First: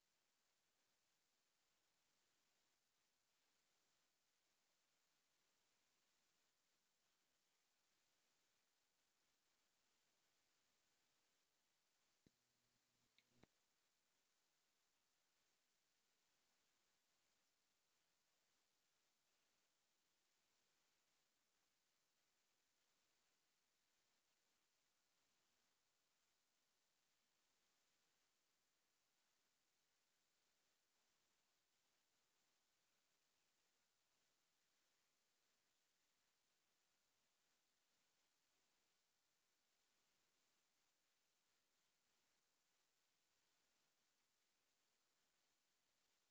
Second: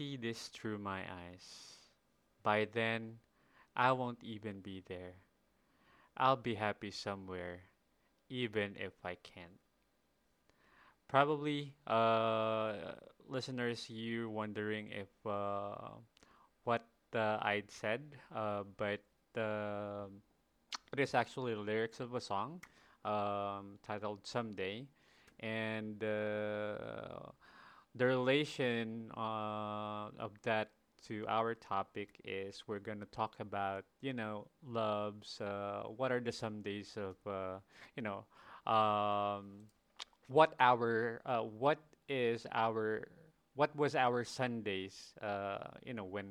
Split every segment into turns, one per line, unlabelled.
see this through my eyes. By then, I won't even be there. I'll be happy somewhere, even if I can't. Probably, listeners, you're wondering if what I'd said, but um it is actually the lyrics of a song, titled Someday. And the relation of that to our topic is we're going to talk about, you know, loves, what are the somedays of, you know, um, what our what is our what was our Sundays, you know, when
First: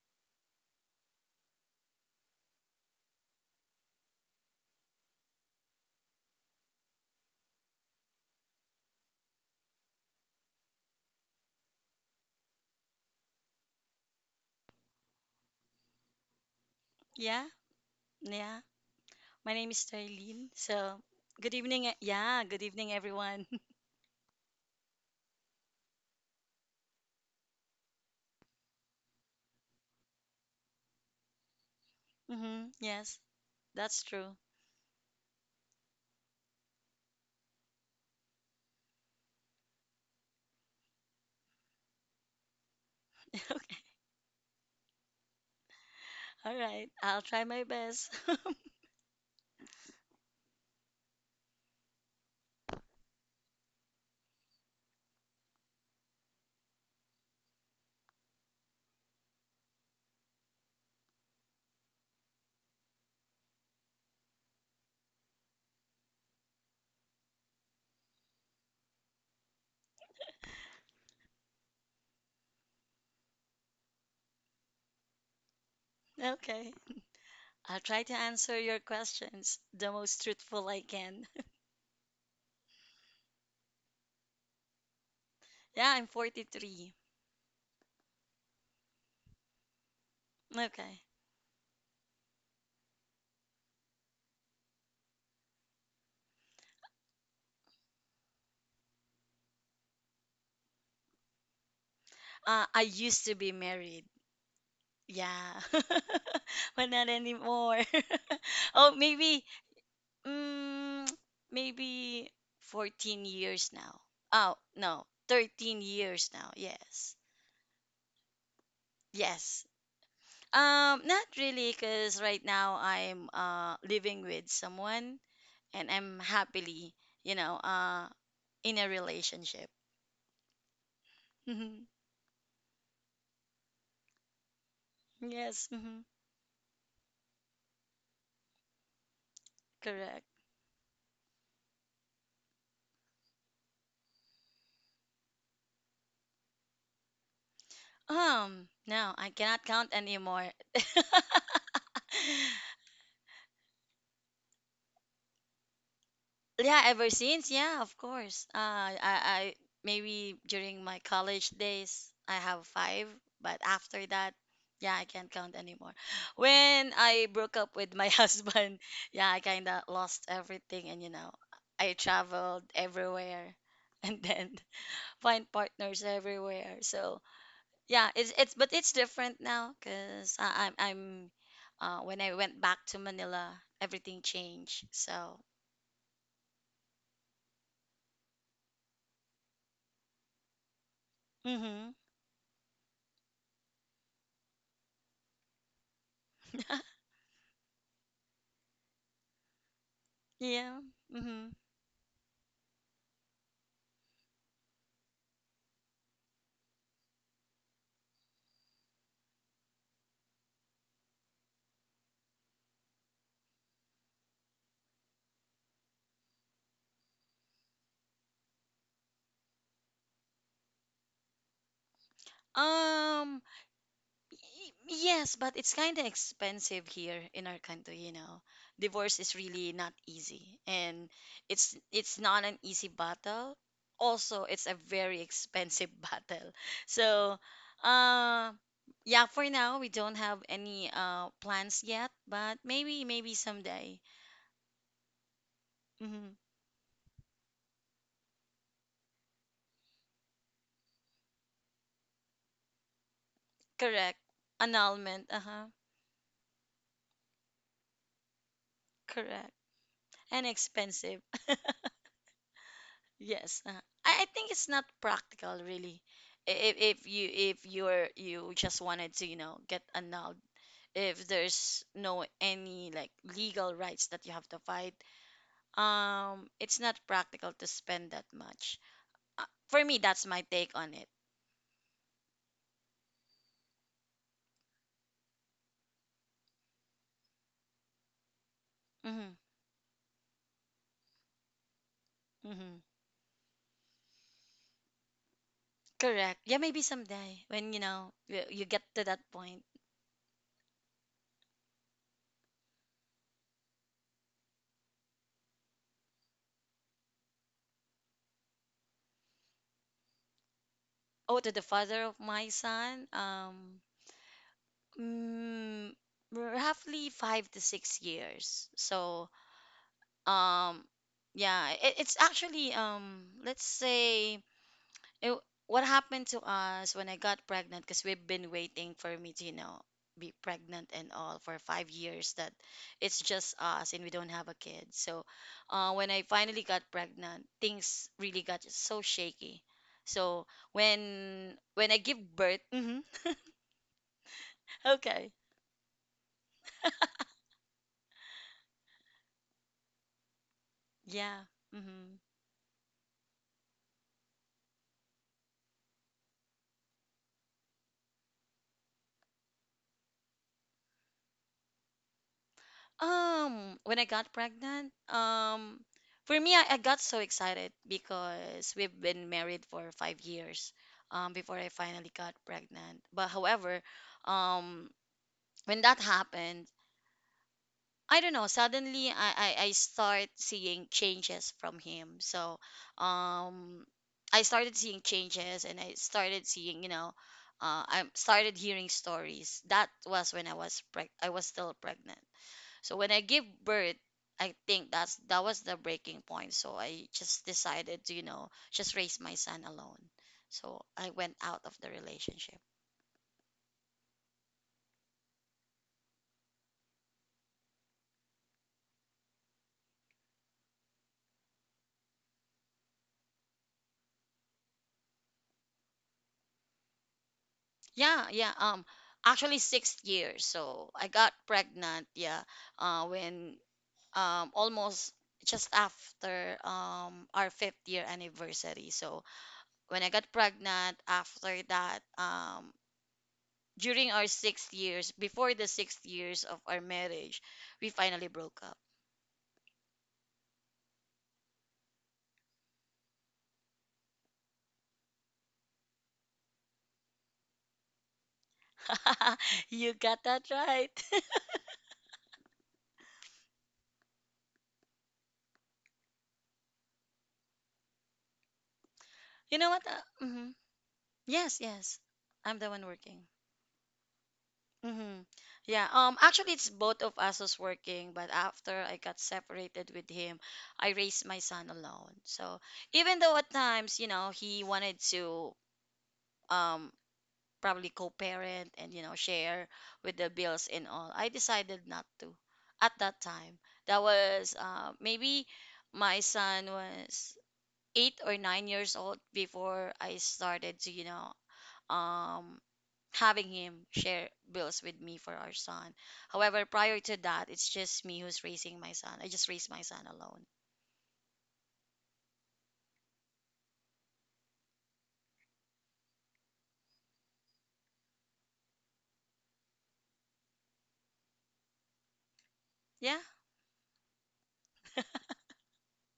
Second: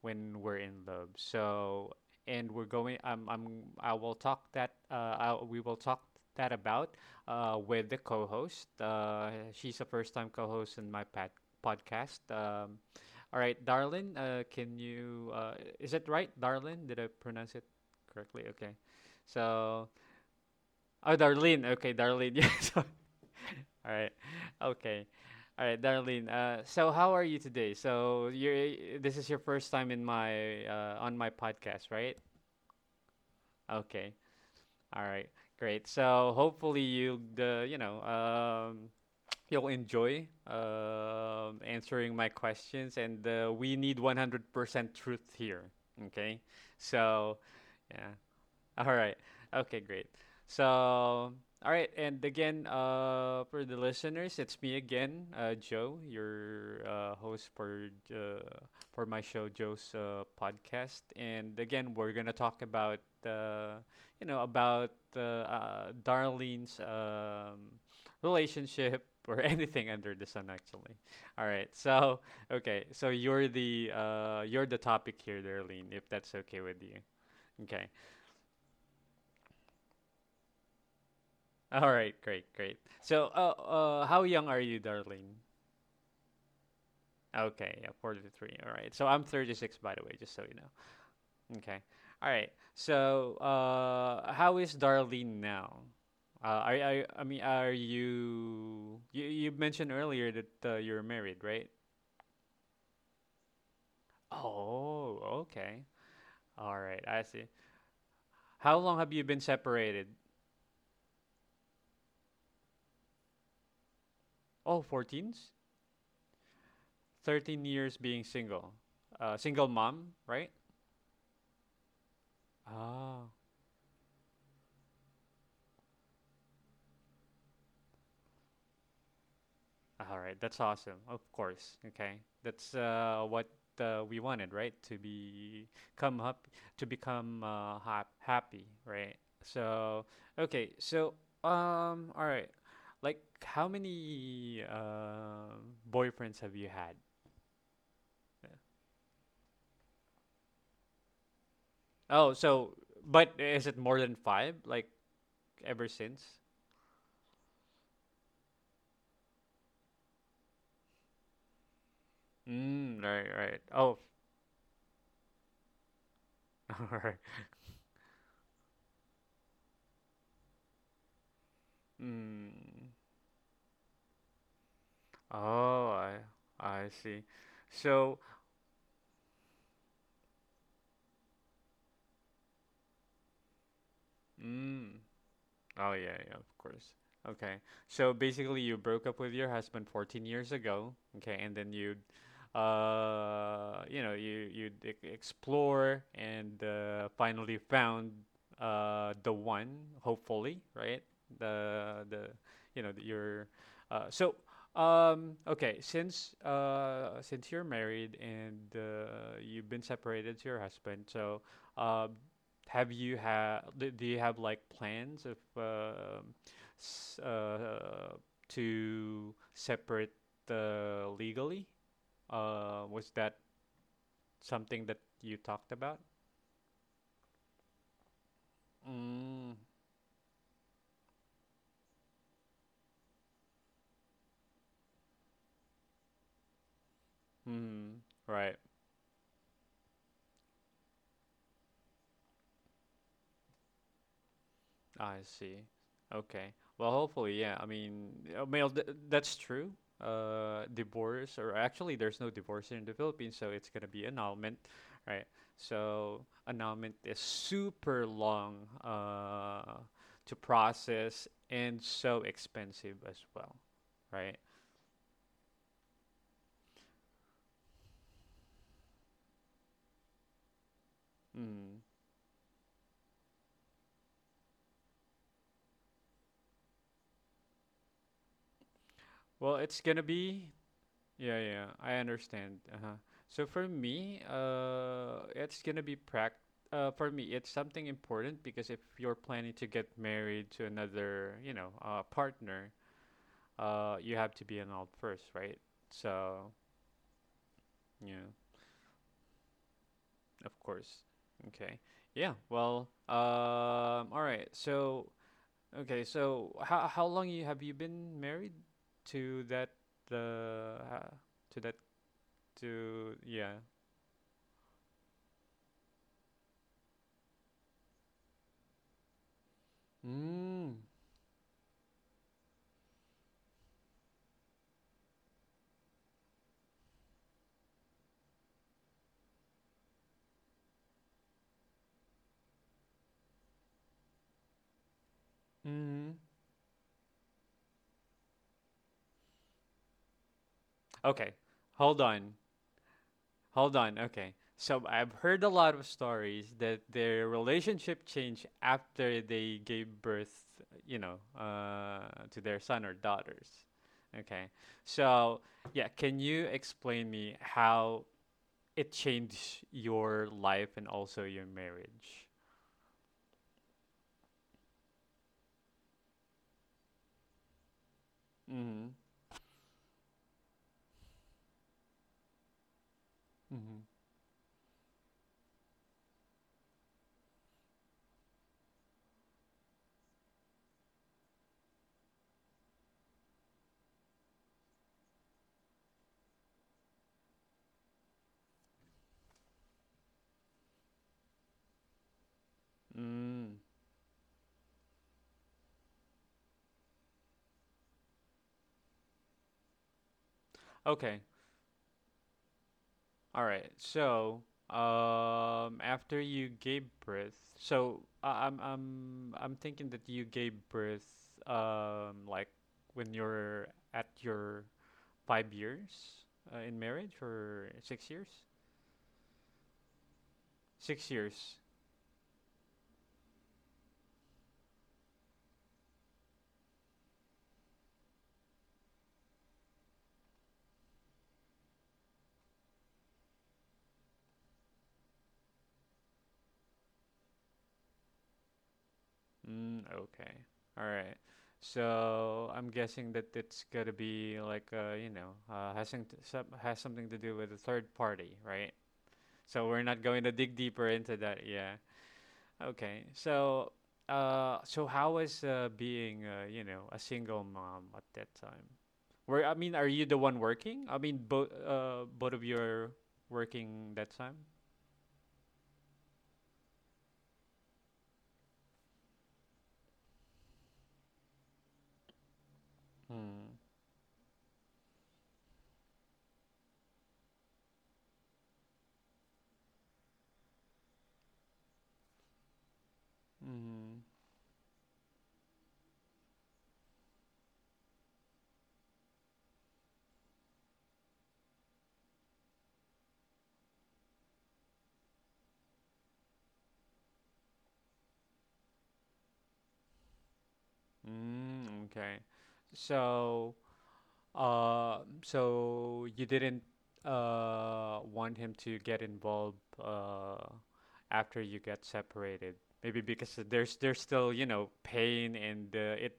when we're in love. So, and we're going, I will talk that, we will talk that about, with the co-host. She's a first time co-host in my podcast. All right, Darlin, can you is it right, Darlin, did I
Yeah,
pronounce it correctly?
yeah.
Okay,
My name is
so
Darlene. So,
Oh,
good
Darlene.
evening.
Okay, Darlene.
Yeah,
Yeah,
good
sorry.
evening, everyone.
All right. Okay. All right, Darlene. So how are you today? So you're this is your first time in my on my podcast, right?
Yes, that's
Okay.
true.
All right. Great. So hopefully you the you know, you'll enjoy, answering my questions, and we need 100% truth here. Okay.
All right, I'll
So
try my best.
yeah. All right. Okay, great. So, all right. And again, for the listeners, it's me again, Joe, your host for my show, Joe's podcast. And again, we're gonna talk about, uh, you know, about Darlene's, relationship, or anything under the sun, actually. All right. So, okay. So you're the topic here, Darlene, if that's okay
Okay,
with you.
I'll
Okay.
try to answer your questions the most truthful I can.
All right, great, great. So, how young are you, darling?
Yeah, I'm 43.
Okay, yeah, 43. All right. So, I'm 36, by the way, just so you know.
Okay.
Okay. All right. So, how is Darlene now? I mean, you mentioned earlier that you're married, right?
I used to be married.
Oh,
Yeah,
okay. All
but
right,
not
I see.
anymore.
How
Oh,
long have you been separated?
Mm, maybe 14 years now. Oh,
Oh,
no,
14?
13 years now. Yes.
13 years being single.
Yes.
Single mom, right?
Not really, because right now
Ah.
I'm living with someone, and I'm happily, you know, uh, in a relationship.
All right, that's awesome. Of course.
Mhm.
Okay. That's what we wanted, right? To be
Yes, mhm,
come up to become happy, right? So,
correct.
okay. So, all right. Like how many boyfriends have you had?
No, I cannot count anymore.
Oh, so but is it more than 5, like ever since?
Yeah, ever since, yeah, of course. I maybe during my college days, I have
Mm,
five,
right,
but
right. Oh.
after that, yeah, I can't count anymore.
All
When
right.
I broke up with my husband, yeah, I kind of lost everything, and I traveled
Mm.
everywhere, and then find
Oh,
partners everywhere.
I
So,
see.
yeah,
So,
it's but it's different now, cause I, I'm when I went back to Manila, everything changed.
mm.
So.
Oh yeah, yeah, of course. Okay. So basically you broke up with your husband 14 years ago, okay, and then
Mm-hmm.
you you know, you explore and, finally found the one, hopefully,
Yeah.
right?
Mm-hmm.
The, you know, your so, okay, since you're married and you've been separated to your husband, so uh have you had, do you have like plans of, s to separate legally? Was that
Um,
something that you
yes, but
talked
it's
about?
kind of expensive here in our country. Divorce is
Mm,
really not easy, and it's not an easy battle. Also, it's a very expensive battle. So,
hmm. Right.
uh, yeah, for now we don't have any plans yet, but maybe someday.
I see.
Mm-hmm.
Okay. Well, hopefully, yeah. I mean, that's true. Divorce, or actually, there's no divorce here in the Philippines, so it's gonna be
Correct.
annulment, right?
Annulment. Uh-huh.
So annulment is super long
Correct.
to
And expensive.
process, and so expensive as well,
Yes, I
right?
think it's not practical really. If you just wanted to get annulled, if
Mm.
there's no any like legal rights that you have to fight, it's not practical to spend that much.
Well, it's
For me,
gonna
that's my
be
take on it.
Yeah, yeah, I understand. Uh-huh. So for me, it's gonna be prac. For me, it's something important because if you're
Mm-hmm,
planning to get married to another, you know, partner,
mm-hmm.
you have to be an adult first, right?
Correct.
So,
Yeah, maybe someday when you know
yeah,
you, you get to that point.
of course. Okay. Yeah. Well. All right. So. Okay. So how long you have you been married to that the
Oh, to
to
the
that
father of my son,
to yeah.
mm, roughly 5 to 6 years. So,
Mm.
um yeah, it's actually, let's say, it, what happened to us when I got pregnant, because we've been waiting for me to be pregnant and all for 5 years, that it's just us and we don't have a kid. So, when
Hmm.
I finally got pregnant, things really got so shaky. So
Okay,
when I
hold
give
on,
birth. Hmm.
hold on. Okay, so I've
Okay.
heard a lot of stories that their relationship changed after they gave birth, you know,
Yeah. Hmm.
to their son or daughters. Okay, so yeah, can you explain me how it changed your life and also your marriage?
When I got pregnant, for me, I got so excited because
Mm-hmm.
we've been married for 5 years, before I finally got pregnant. But
Mm-hmm.
however, um, when that happened, I don't know, suddenly I start seeing changes from him. So, um, I started seeing changes, and I started seeing, I started hearing stories. That was when I was still pregnant. So when I give
Mm.
birth, I think that was the breaking point. So I just decided to, just raise my son alone. So I
Okay.
went out of the relationship.
All right. So, after you gave birth, so I I'm thinking that you gave birth, like when you're at your 5 years in marriage or six
Yeah,
years?
yeah. Actually, 6 years. So I
Six
got
years.
pregnant. Yeah. When, almost just after, our fifth year anniversary. So when I got pregnant, after that, during our sixth years, before the sixth years of our marriage, we finally broke up.
Mm, okay. All right. So I'm guessing that it's gonna be like, you know, has some, has something to do with a third party, right? So we're
You
not going
got
to
that
dig deeper
right.
into that. Yeah. Okay. So, so how was, being, you know, a single mom at that time? Where I
You know
mean,
what?
are you the one
Mhm.
working? I mean, both
Yes, yes.
of you
I'm the one
are
working.
working that time.
Hmm. Yeah. Actually, it's both of us was working, but after I got separated with him, I raised my son alone. So even though at
Hmm.
times, he wanted to, um probably co-parent and share with the bills and all, I decided not to at that time. That
Mm.
was, maybe my son was 8 or 9 years old before I started to, um, having him share bills with me for our son. However, prior to that, it's just me who's raising my son. I just raised my son alone.
Mm. Okay. So, so you didn't want him to get involved uh after you got separated. Maybe
Yeah.
because there's still, you know, pain, and it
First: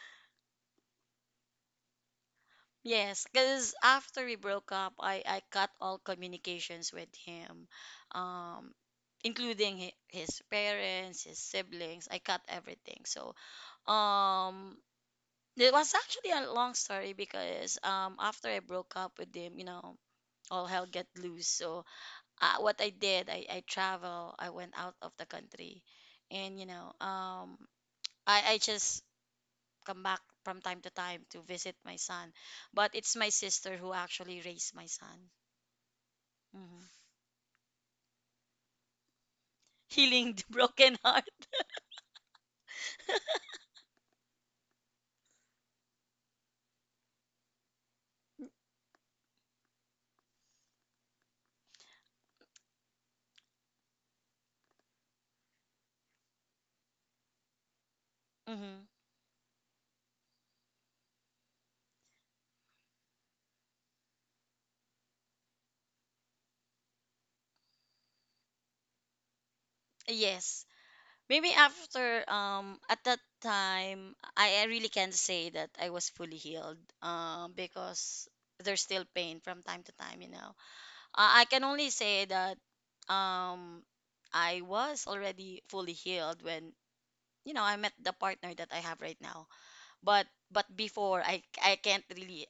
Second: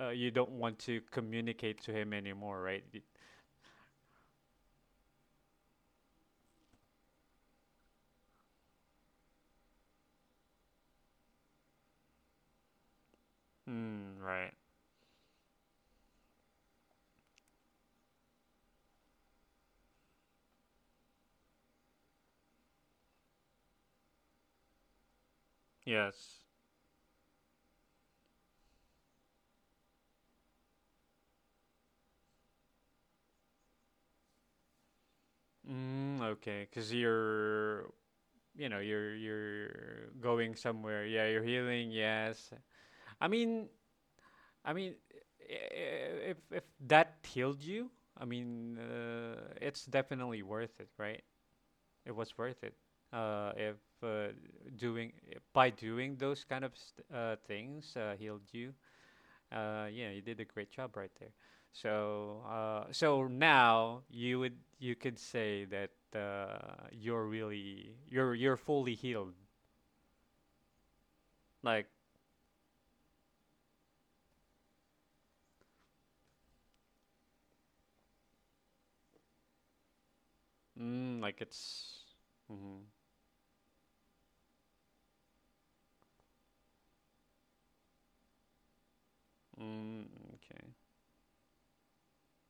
you don't want to communicate to him anymore, right? Y-
Yes, because after we broke up, I cut all communications with him, um, including his parents, his siblings. I cut everything. So,
Mm, right.
um, it was actually a long story, because, after I broke up with him, all hell get loose. So, what I did, I went out of the country,
Yes.
and I just come back from time to time to visit my son, but it's my sister who actually raised my son.
Mm, okay. Because
hmm
you're, you know, you're
Healing the
going
broken
somewhere. Yeah,
heart.
you're healing. Yes. I mean, I mean, if that healed you, I mean, it's definitely worth it, right? It was worth it. If uh, doing by doing those kind of things healed you,
Hmm.
Yeah, you did a great job right there. So, so now you would you could say that you're really you're fully healed.
Yes. Maybe
Like,
after, at that time, I really can't say that I was fully healed, because there's still pain from time to time.
mm, like
I can only
it's.
say that,
Mm-hmm.
um I was already fully healed when, I met the partner that I have right now.
Mm,
But but
okay.
before, I can't really,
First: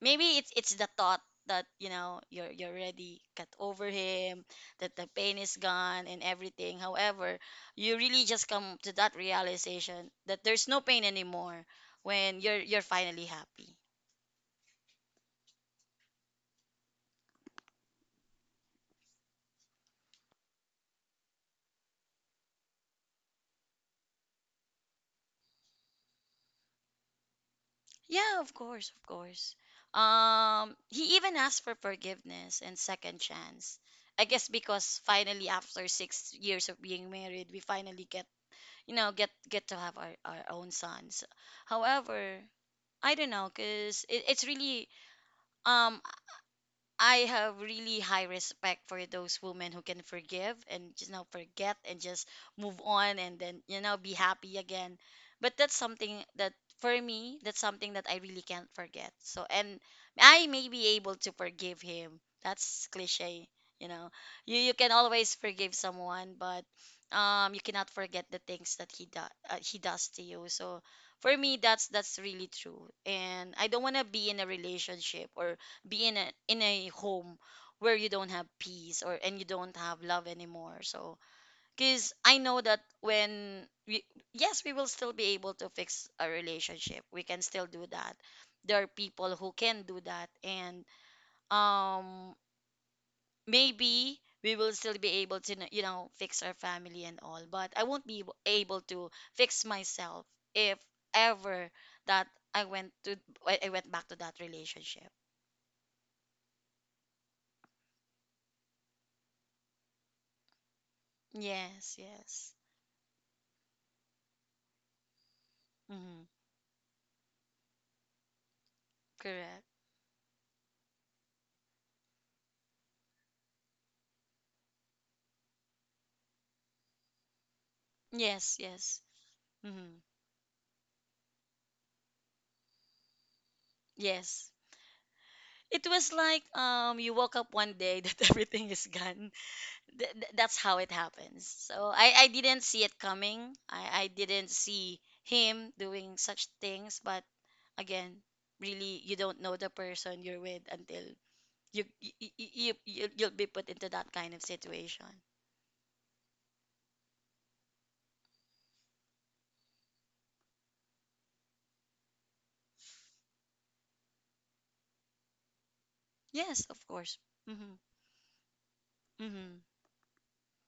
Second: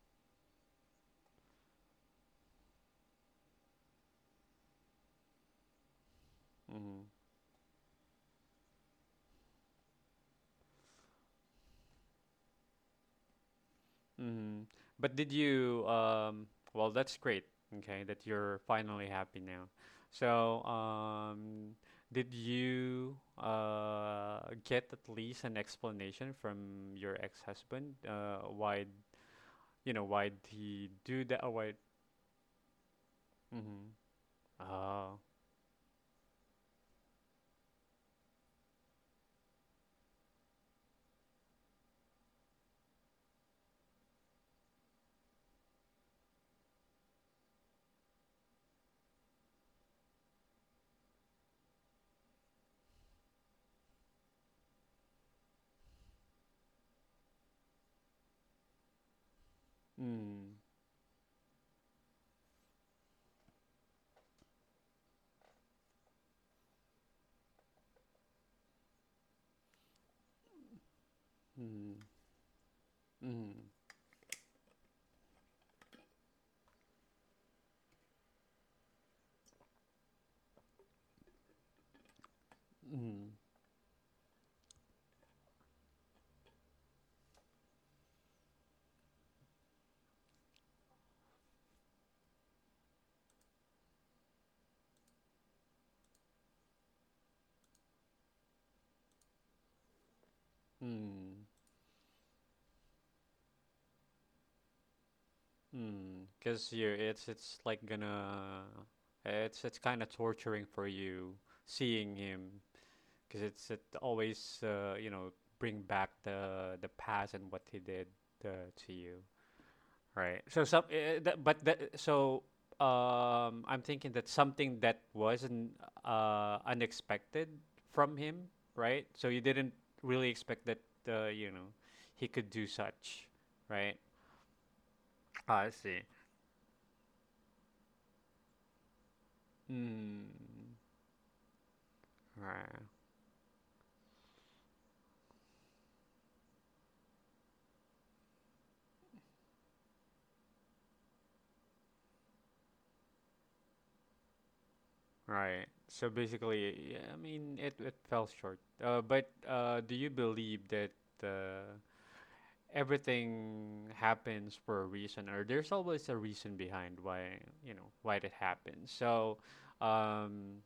maybe it's the thought that, you're already cut over him, that the pain is gone and everything.
Mm-hmm.
However, you really just come to that realization that there's no pain anymore when you're finally happy.
Mm. But did you, well, that's great, okay, that you're finally happy now. So, did you get at least an explanation from your ex-husband?
Yeah, of
Why,
course, of course.
you know, why did he
He
do
even
that? Or
asked
why?
for forgiveness and second chance.
Mm-hmm.
I guess because
Oh.
finally after 6 years of being married, we finally get you know get to have our own sons. However, I don't know, cause it, it's really um I have really high respect for those women who can forgive and just now forget and just move on, and then, be happy again. But that's something that for me, that's something that I really can't forget. And I
Mm.
may be able to forgive him. That's cliche, you know. You can always forgive someone, but you cannot forget the things that he does to you. So for me, that's
Mm.
that's really true. And
Mm.
I don't want to be in a relationship or be in a home where you don't have peace or and you don't have love anymore. So, because I know that
Mm.
when we, yes, we will still be able to fix a relationship, we can still do that. There are people who can do that, and, um maybe we will still be able to, fix our family and all, but I won't be able to fix myself if
Mm.
ever that i went to I went back to that relationship.
Mm. Because you, it's like gonna, it's kind of torturing for you
Yes,
seeing
yes.
him because it's it always, you know, bring back
Mhm.
the past and what he did to you,
Correct.
right? So some, that, but that, so, I'm thinking that something that wasn't unexpected from him,
Yes, yes.
right? So you didn't
Hmm.
really expect that you know he could do such, right?
Yes.
I
It
see.
was like, you woke up one day that everything is gone. That's
Mm,
how it happens. So I didn't see
right.
it coming. I didn't see him doing such things, but again, really you don't know the person you're with until you'll be put into that kind of situation.
Right. So basically, yeah, I mean, it fell short. But do you believe that uh, everything happens for a reason, or there's always a reason
Yes, of
behind
course.
why you
Mhm.
know why that happens? So,
Mhm.
um,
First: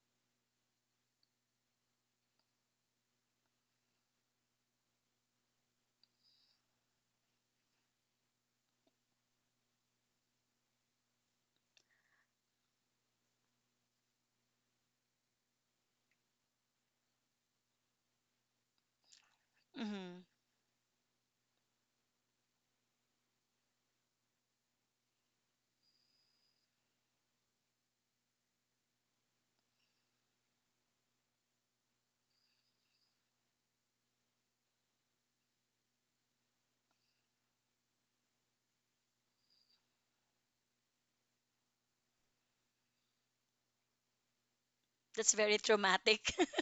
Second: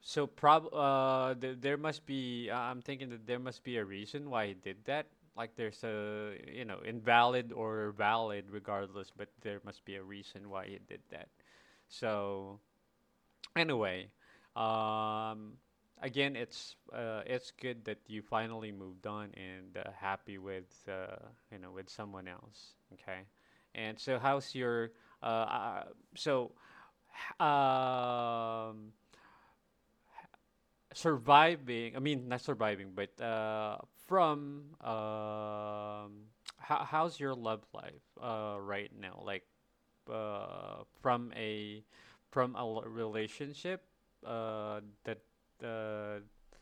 there must be. I'm thinking that there must be a reason why he did that. Like there's a, you know, invalid or valid regardless, but there must be a reason why he did that. So. Anyway, um, again, it's, it's good that you finally moved on, and
Mhm.
happy with you know with someone else. Okay, and so how's your uh, uh so h- um surviving, I mean, not surviving, but from how, how's your love life right now? Like uh from a relationship that
That's very
uh
traumatic.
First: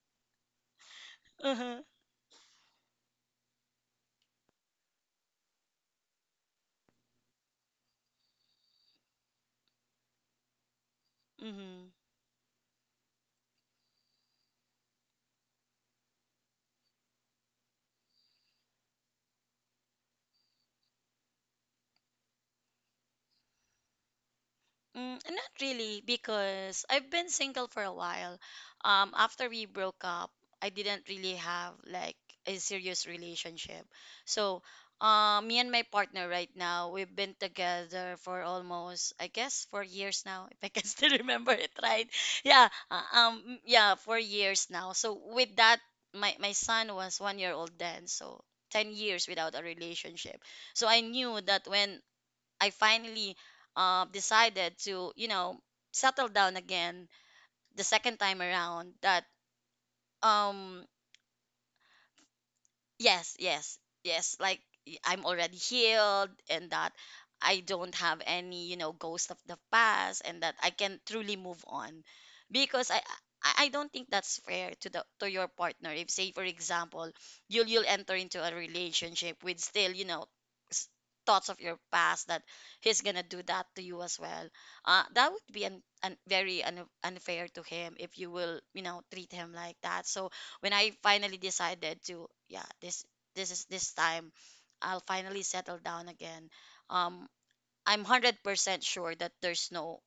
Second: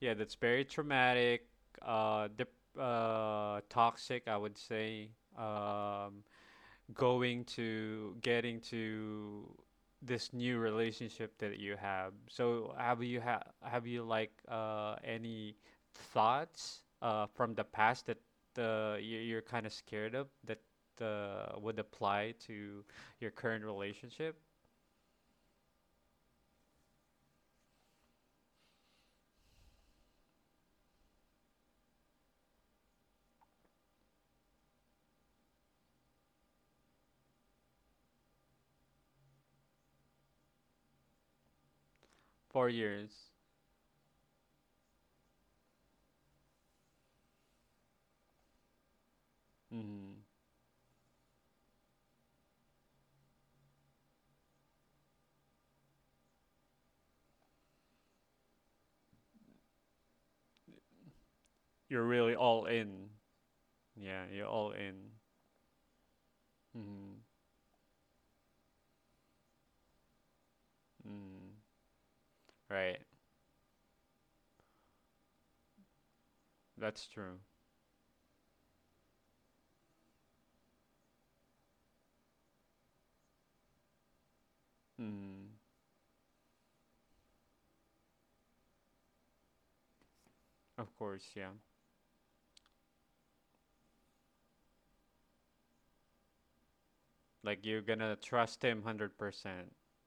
yeah that's very traumatic,
Uh-huh.
uh dip, toxic, I would say, um going to getting to this new relationship that you
Mhm.
have. So have you ha have you like any thoughts from the past that you're kind of scared of that would apply to your current relationship?
Mm, not really, because I've been single for a while. After we broke up, I didn't really have like a serious relationship. So, me and my partner right now, we've been together for almost, I guess, 4 years now, if I can still remember it right.
Four
Yeah,
years.
yeah, 4 years now. So with that, my son was 1 year old then, so 10 years without a
Mm-hmm.
relationship. So I knew that when I finally, decided to, settle down again the second time around, that, um
You're really all in.
yes, yes,
Yeah,
yes.
you're
Like,
all in.
I'm already healed, and that
Mm-hmm.
I don't have any, ghost of the past, and that I can truly
Mm.
move on. Because
Right.
I don't think that's fair to your partner. If, say for
That's
example,
true.
you'll enter into a relationship with still, s- thoughts of your past that he's gonna do that to you as well. That would
Mm.
be an very unfair to him if you will, treat him like that. So when I
Of course,
finally
yeah.
decided to, yeah, this time I'll finally settle down again. Um,
Like you're
I'm
gonna
hundred
trust him
percent sure that there's
100%.
no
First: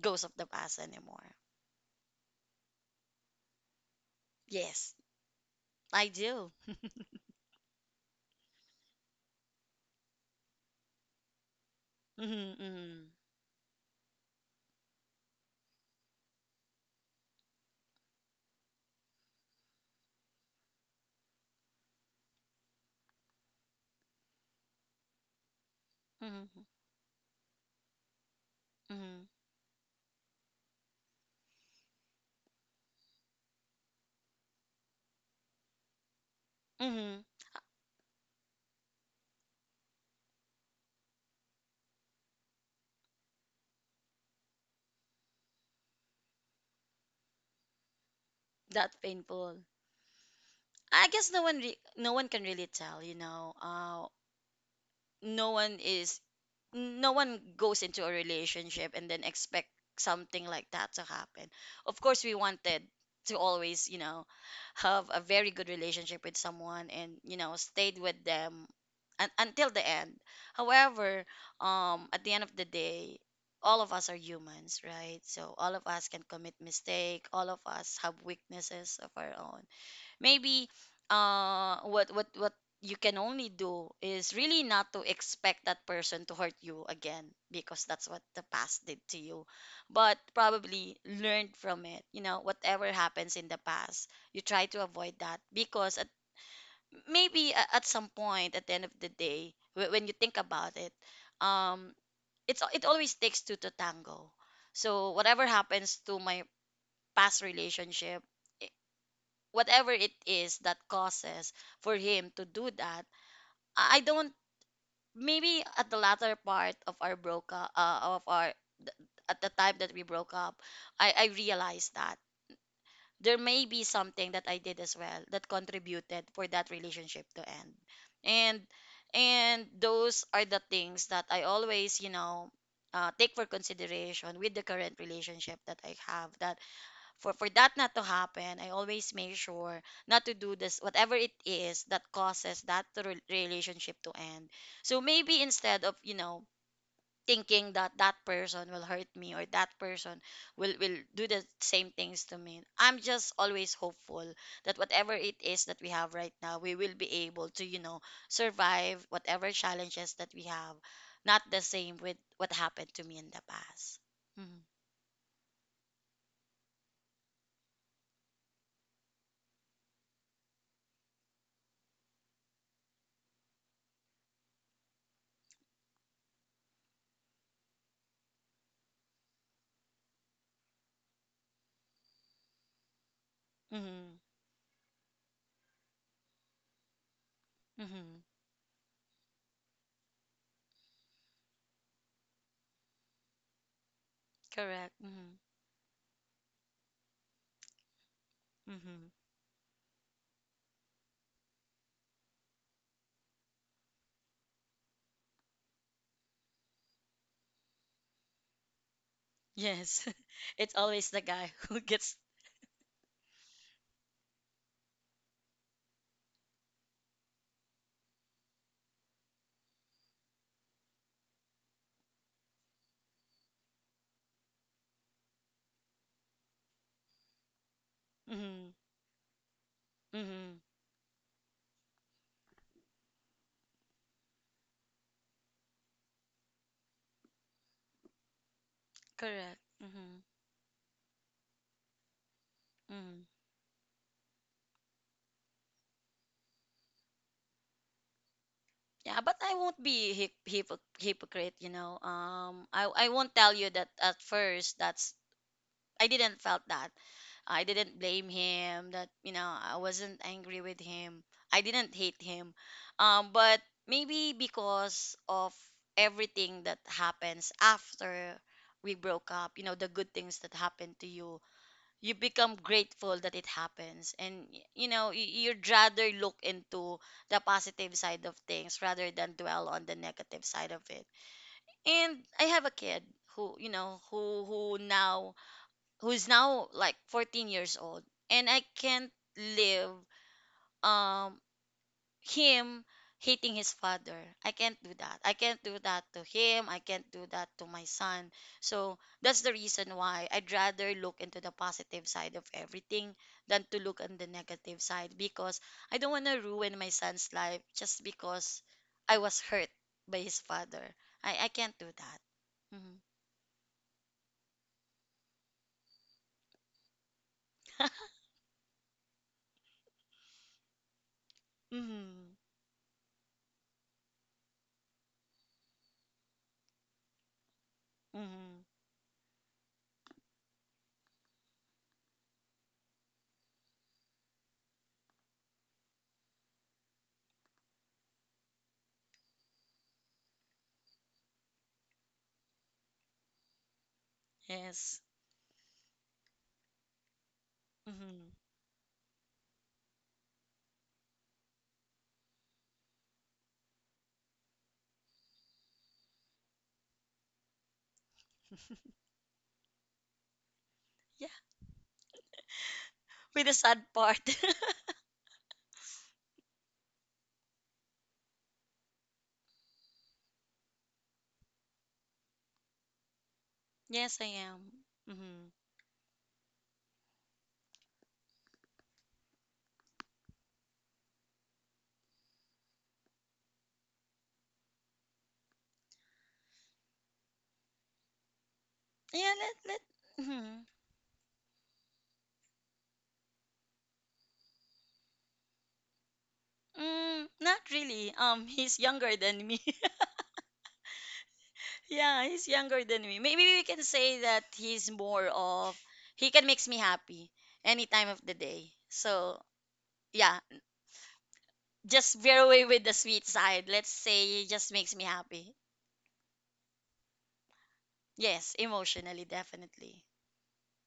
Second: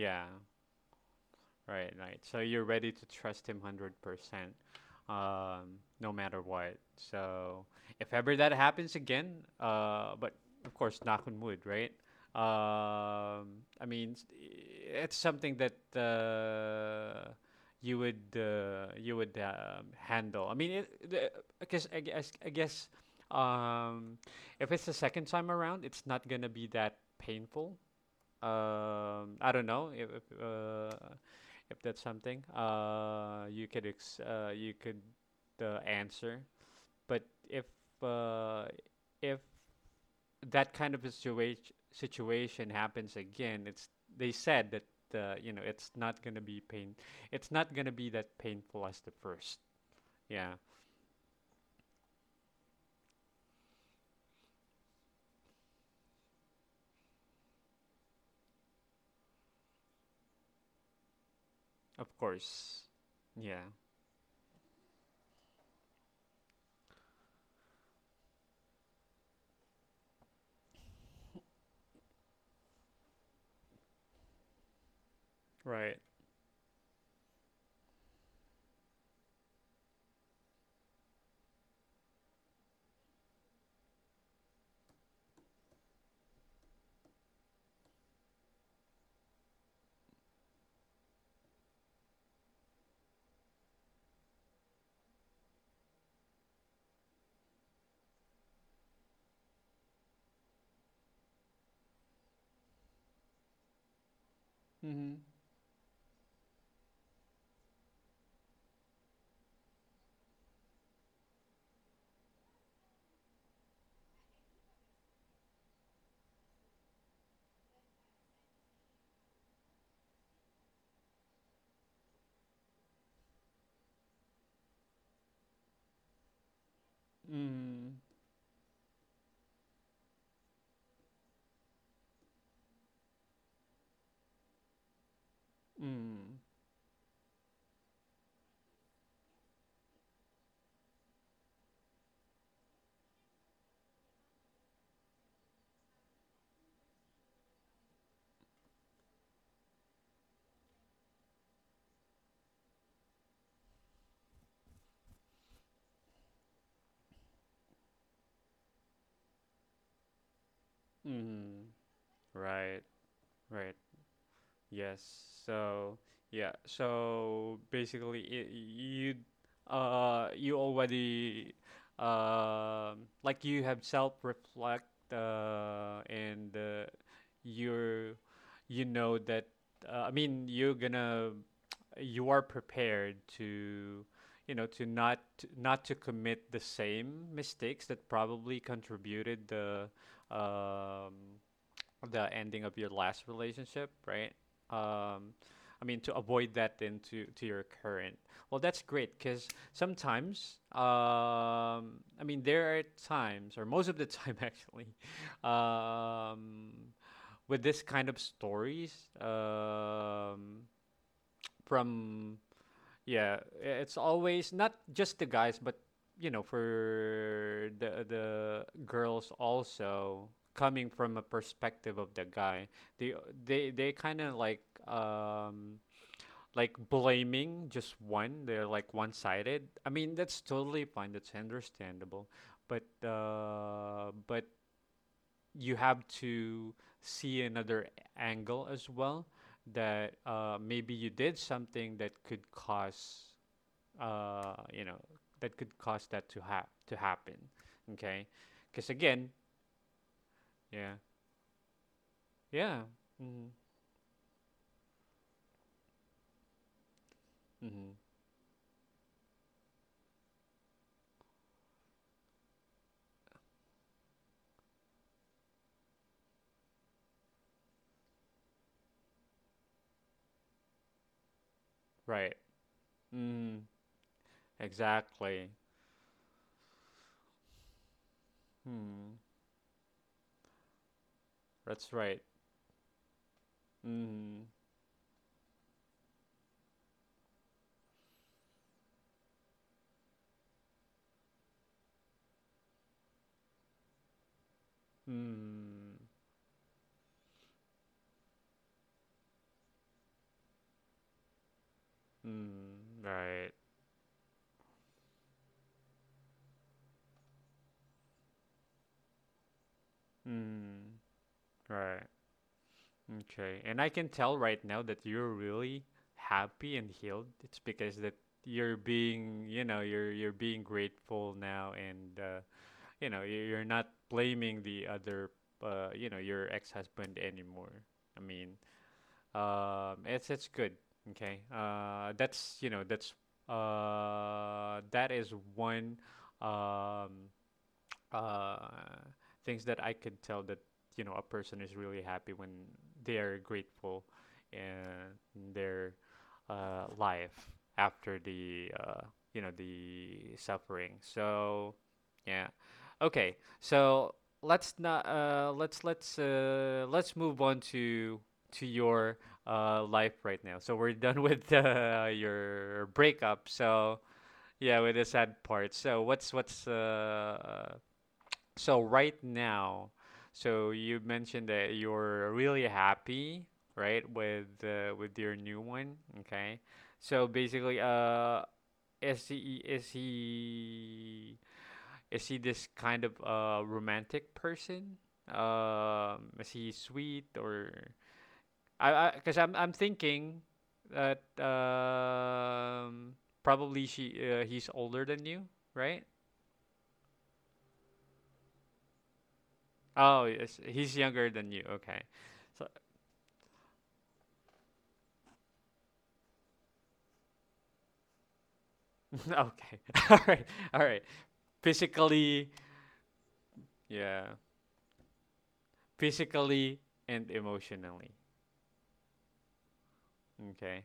ghost of the past anymore.
right, right. So you're ready to trust him 100%,
Yes, I
no matter
do.
what. So if ever that happens again, but of course, knock on wood, right?
Mm-hmm,
I mean, s- it's something that you would handle. I mean, it, the, I guess, um, if it's the second time around, it's not gonna
hmm,
be that painful,
hmm,
I don't know if if that's something you could you could answer,
hmm.
but if uh if that kind of a situation happens again, it's they said that, you know, it's not going to be pain, it's not going to be that painful as
That
the first.
painful.
Yeah.
I guess, no one no one can really tell. No one is no one goes into a relationship and then expect something like that to happen. Of
Of
course, we wanted
course.
to
Yeah.
always, have a very good relationship with someone, and, stayed with them until the end. However, at the end of the day, all of us are humans, right? So all of
Right.
us can commit mistake. All of us have weaknesses of our own maybe what you can only do is really not to expect that person to hurt you again because that's what the past did to you, but probably learn from it, whatever happens in the past you try to avoid that because maybe at some point at the end of the day when you think about it, um it always takes two to tango. So
Mhm.
whatever happens to my past relationship, whatever it is that causes for him to do that, I don't. Maybe at the latter part of our broke up of our th- at the time that we broke up, I realized that there may be something that I did as well that contributed for that relationship to end.
Mm.
And and those are the things that I always, take for consideration with the current relationship that I have,
Mm.
that for that not to happen I always make sure not to do this whatever it is that causes that to relationship to end. So maybe instead of, you know, thinking that that person will hurt me or that person will do the same things to me, I'm just always hopeful that whatever it is that we have right now we will be able to, you know, survive whatever challenges that we have, not the
Mm.
same with what
Right.
happened to me in the
Right.
past. Mm-hmm.
Yes. So yeah. So basically, I you you already, like you have self reflect, and you're you know that, I mean you're gonna you are prepared to,
Mm-hmm.
you know, to not, not to commit the same mistakes that
Mm-hmm.
probably contributed the, um the ending of your last relationship, right?
Correct.
Um,
Mm-hmm.
I mean, to avoid that then to your current. Well, that's
Mm-hmm.
great because sometimes, I mean, there are times, or most of the time, actually, um, with this kind of stories,
Yes.
um,
It's always the guy who gets.
from yeah, it's always not just the guys, but, you know, for the girls also coming from a perspective of the guy. They they kind of like blaming just one.
Mm-hmm.
They're like one-sided. I mean, that's
Mm-hmm.
totally fine. That's understandable. But you have to see another angle as well
Correct. Mm-hmm.
that maybe you did something that could
Mm-hmm.
cause uh, you know that to happen. Okay, because
Yeah,
again.
but I won't be
Yeah.
hypocrite, you know.
Yeah.
I won't
Mm-hmm.
tell you that at first. That's I didn't felt that. I
Mm-hmm.
didn't blame him. That, you know, I wasn't angry with him. I didn't hate him. But maybe because of everything that happens after we broke up, you know, the good things that happened to you, you
Right.
become grateful that it
Mm.
happens and you know
Exactly.
you'd rather look into the positive side of things rather
Hmm.
than dwell on the negative side of it.
That's right.
And I have a kid who, you know, who
Mm.
who now who's now like 14 years old, and I can't live, um, him hating his father. I can't do that. I can't do
Mm.
that to him. I can't do that to my son. So that's the reason why I'd rather look into the positive side of
Mm.
everything
Right.
than to look on the negative side, because I don't want to ruin my son's life just because I was hurt by his father.
Mm.
I can't do
Right.
that. Mm-hmm.
Okay, and I can tell right now that you're really happy and healed. It's because that you're being grateful now and
Mm-hmm.
you're not blaming the other, your ex-husband anymore. I mean,
Mm-hmm.
it's good. Okay, that's you know that's that is one, um uh, things that I could tell that a person is really happy when they are grateful
Yes.
in their life after
Mm-hmm.
the you know the suffering. So yeah. Okay. So let's not let's let's move on to your life right now. So we're done
Yeah.
with your
With
breakup.
the sad
So
part.
yeah, with the sad part. So what's so right now, so you mentioned that you're really happy, right,
Yes, I am.
with your
Mm-hmm.
new one, okay? So basically, is he is he is he this kind of romantic person? Is he sweet or I
Yeah,
because I'm
let,
I'm
let,
thinking
mhm.
that probably she he's older than you, right?
Mm, not really. He's younger than me.
Oh, yes, he's younger than you. Okay.
Yeah, he's
So.
younger than me. Maybe we can say that he's more of he can makes me happy any time of the day. So
Okay. All
yeah,
right. All right.
just veer
Physically,
away with the sweet side. Let's
yeah.
say he just makes me happy.
Physically and emotionally.
Yes, emotionally, definitely.
Okay.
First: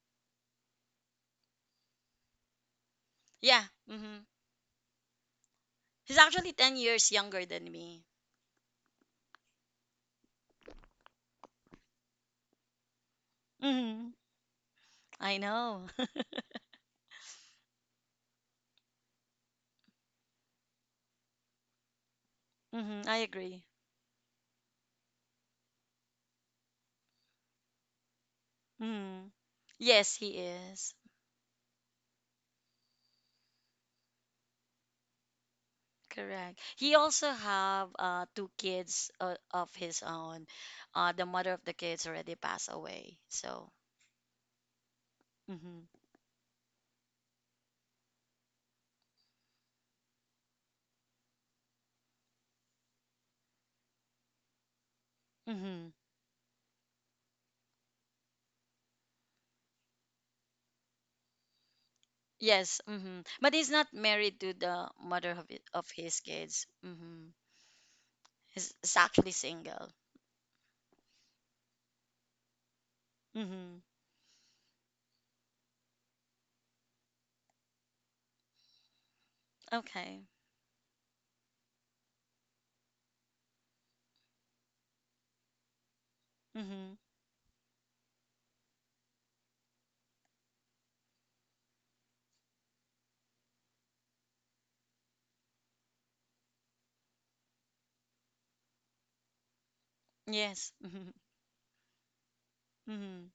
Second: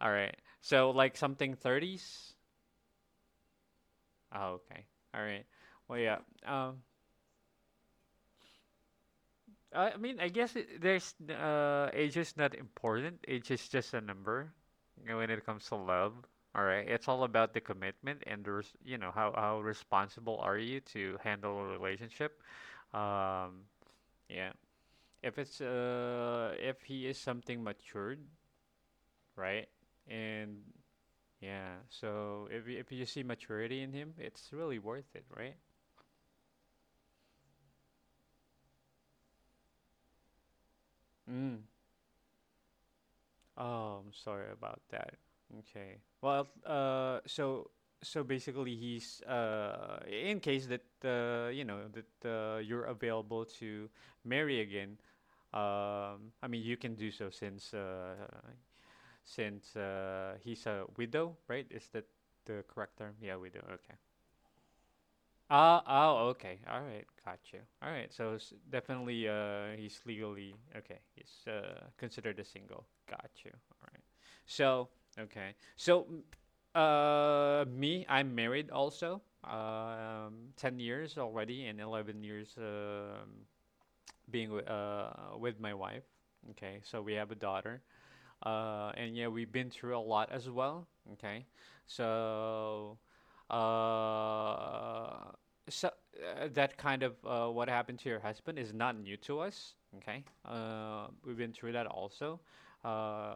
All right. So like something 30s?
Yeah. Mm-hmm.
Oh, okay. All right. Well,
He's
yeah.
actually ten
Um
years younger than me.
I mean, I guess there's age is not important. Age is just a
Mm-hmm.
number. You know, when
I
it comes to
know.
love, all right. It's all about the commitment and the res you know, how responsible are you to handle a relationship?
Mm-hmm. I agree.
Um, yeah. if it's if he is something matured,
Mm-hmm.
right?
Yes, he
And
is.
yeah, so if you see maturity in him, it's really worth it, right?
Correct. He also have two kids of his own. The mother of
Mm.
the kids already passed away. So,
Oh, I'm sorry about that.
mm-hmm.
Okay. Well, so basically, he's in case that you know that you're available to marry again,
Mm-hmm.
I mean you can do so since he's a widow, right? Is that the
Yes,
correct term?
mm-hmm.
Yeah,
But
widow.
he's not
Okay.
married to the mother of
Ah,
of his
oh, okay.
kids.
All right,
Mm-hmm.
got you. All right, so s
He's
definitely,
actually single.
he's legally okay. He's considered a single. Got you.
Mm-hmm.
All right. So okay. So, me, I'm married also.
Okay.
10 years already, and 11 years being with my wife. Okay,
Mm-hmm.
so we have a daughter, and yeah, we've been through a lot as well. Okay, so uh, so that kind of what happened to your husband is not new to us. Okay,
Yes. Mm-hmm.
we've been through that also.
Mm-hmm.
Uh,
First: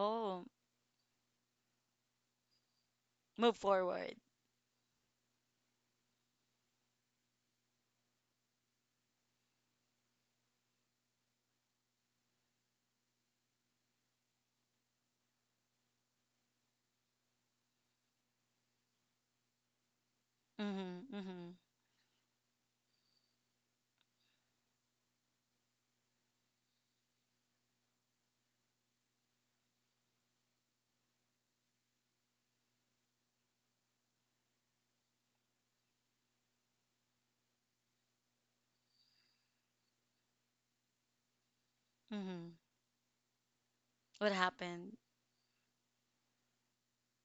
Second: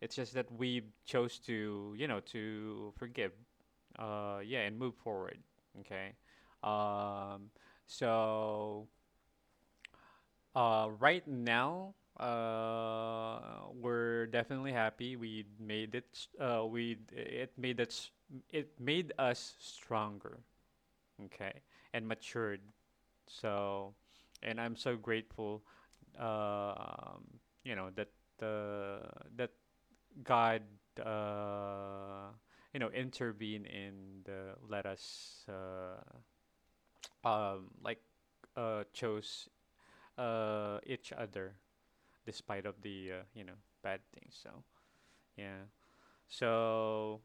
it's just that we chose to, forgive,
move forward.
yeah, and move forward. Okay, um, so right now, we're definitely happy. We made it. S- we it made us stronger.
Mm-hmm. Mm-hmm.
Okay, and matured. So, and I'm so grateful. You know that uh, that God uh, intervened and, let us, like, chose each other
Mm-hmm.
despite of the, bad
What
things. So
happened?
yeah. So,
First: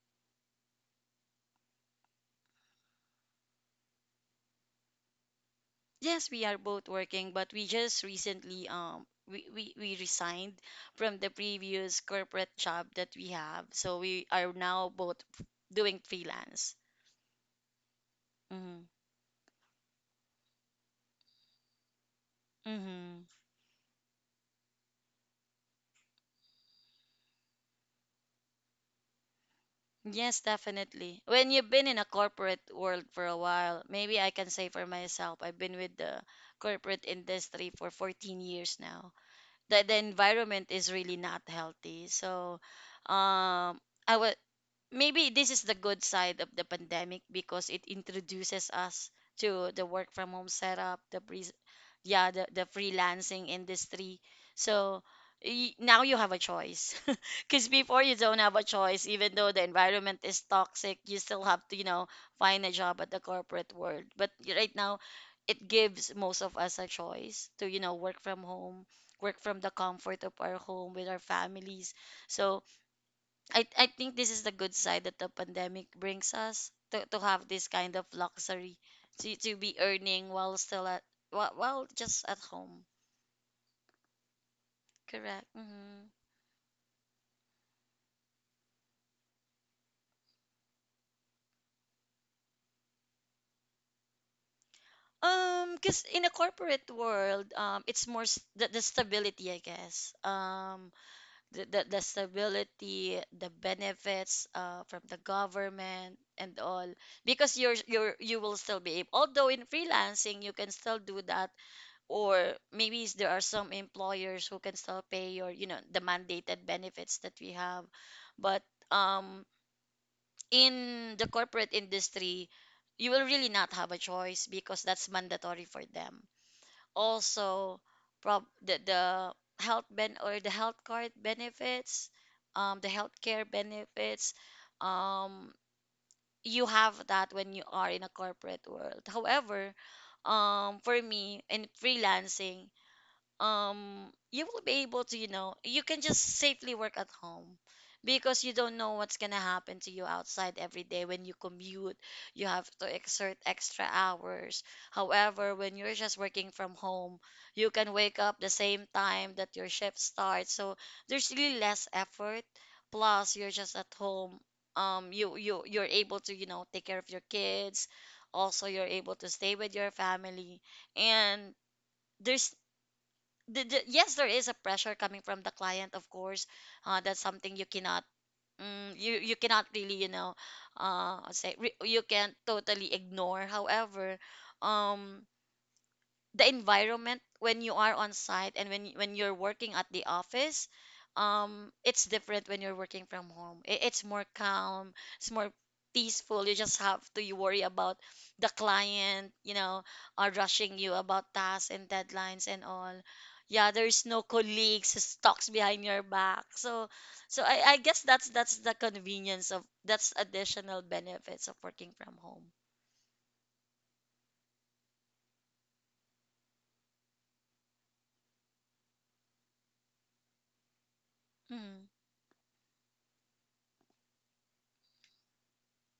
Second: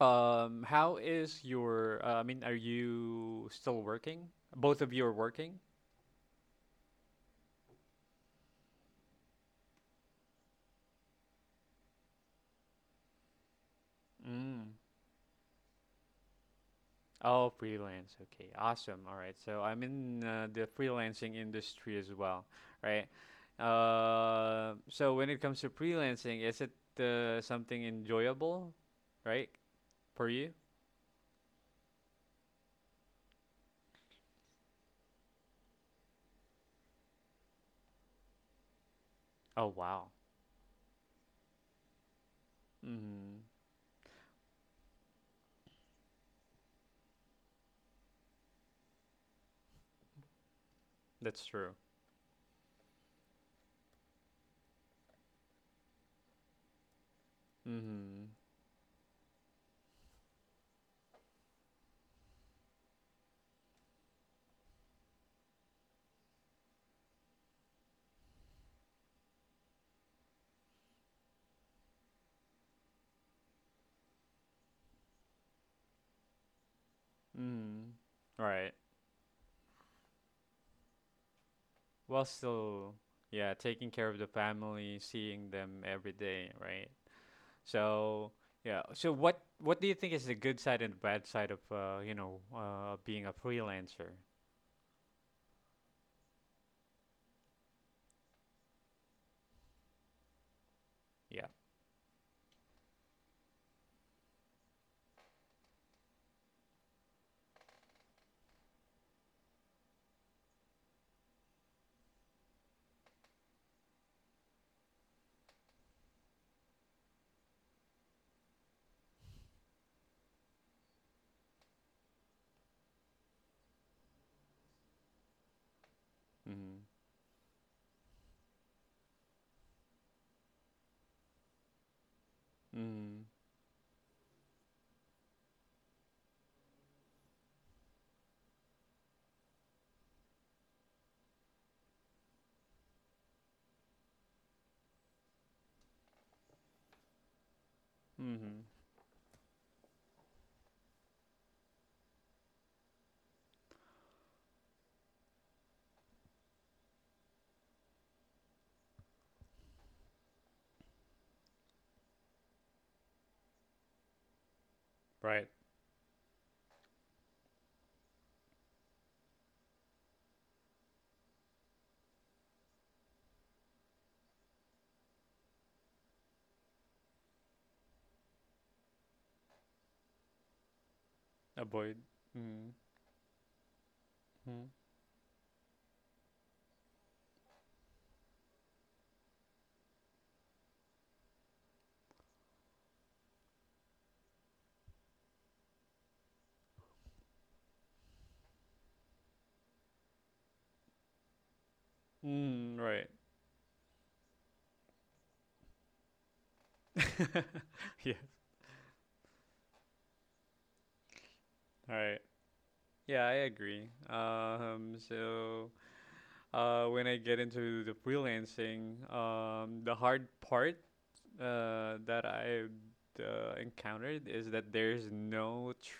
how is your? I mean, are you still working? Both of you are working.
Yes, we are both working, but we just recently we resigned from the previous corporate job that we have. So we are
Mm.
now both doing freelance.
Oh, freelance. Okay,
Mm-hmm.
awesome. All right. So I'm in the freelancing industry as well, right?
Mm-hmm.
So when it comes to freelancing, is it something enjoyable, right, for
Yes,
you?
definitely. When you've been in a corporate world for a while, maybe I can say for myself, I've been with the corporate industry for 14 years now.
Oh,
The
wow.
environment is really not healthy. So,
Mm-hmm.
um, I was maybe this is the good side of the pandemic, because it introduces us to the work from home setup, the
That's
pre
true.
yeah, the freelancing industry. So now you have a choice because before
Mm-hmm.
you don't have a choice, even though the environment is toxic, you still have to, you know, find a job at the corporate world. But right now it gives most of us a choice to, you know, work from home, work from the comfort of our home with our families. So I think this is the good side that the pandemic brings us to have this
Mm-hmm.
kind of
All right.
luxury to be earning while still at while
While
just at home.
still, yeah, taking care of the family,
Correct.
seeing them
Mm-hmm.
every day, right? So, yeah. So what do you think is the good side and the bad side of, being a freelancer?
Um, because in a corporate world, um, it's more the stability, I guess. Um,
Yeah.
the stability, the benefits from the government and all, because you're you will still be able, although in freelancing you can still do that, or maybe is there are some employers who can still pay your, you know, the mandated benefits that we have. But, um, in the corporate industry you will really not have a choice because that's mandatory for them.
Mm-hmm.
Also, prob the health ben or the health card benefits, um, the
Mm-hmm.
healthcare benefits, um, you have that when you are in a corporate world. However, um, for me in freelancing, um, you will be able to, you know, you can just safely work at home, because you
Mm-hmm.
don't know what's going to happen to you outside every day when you commute. You have to exert extra hours. However, when you're just working from home, you can wake up the same time that your shift starts, so there's really less effort. Plus, you're just at home. Um, you
Right.
you you're able to, you know, take care of your kids, also you're able to stay with your family. And there's the, yes, there is a pressure coming from the client, of course. That's something you cannot, mm, you cannot really, you know, say
Avoid.
you can
Mm-hmm.
totally ignore. However, um, the environment when you are on site and when you're working at the office, um, it's different. When you're working from home, it, it's more calm, it's more peaceful. You just have to you worry about the client, you know, are rushing you about tasks and deadlines and
Mm,
all.
right.
Yeah, there's no colleagues who talks behind your back. So, so I guess
Yes.
that's the convenience of that's additional benefits of working
All
from
right.
home.
Yeah, I agree. So when I get into the freelancing, the hard part that I encountered is that there's no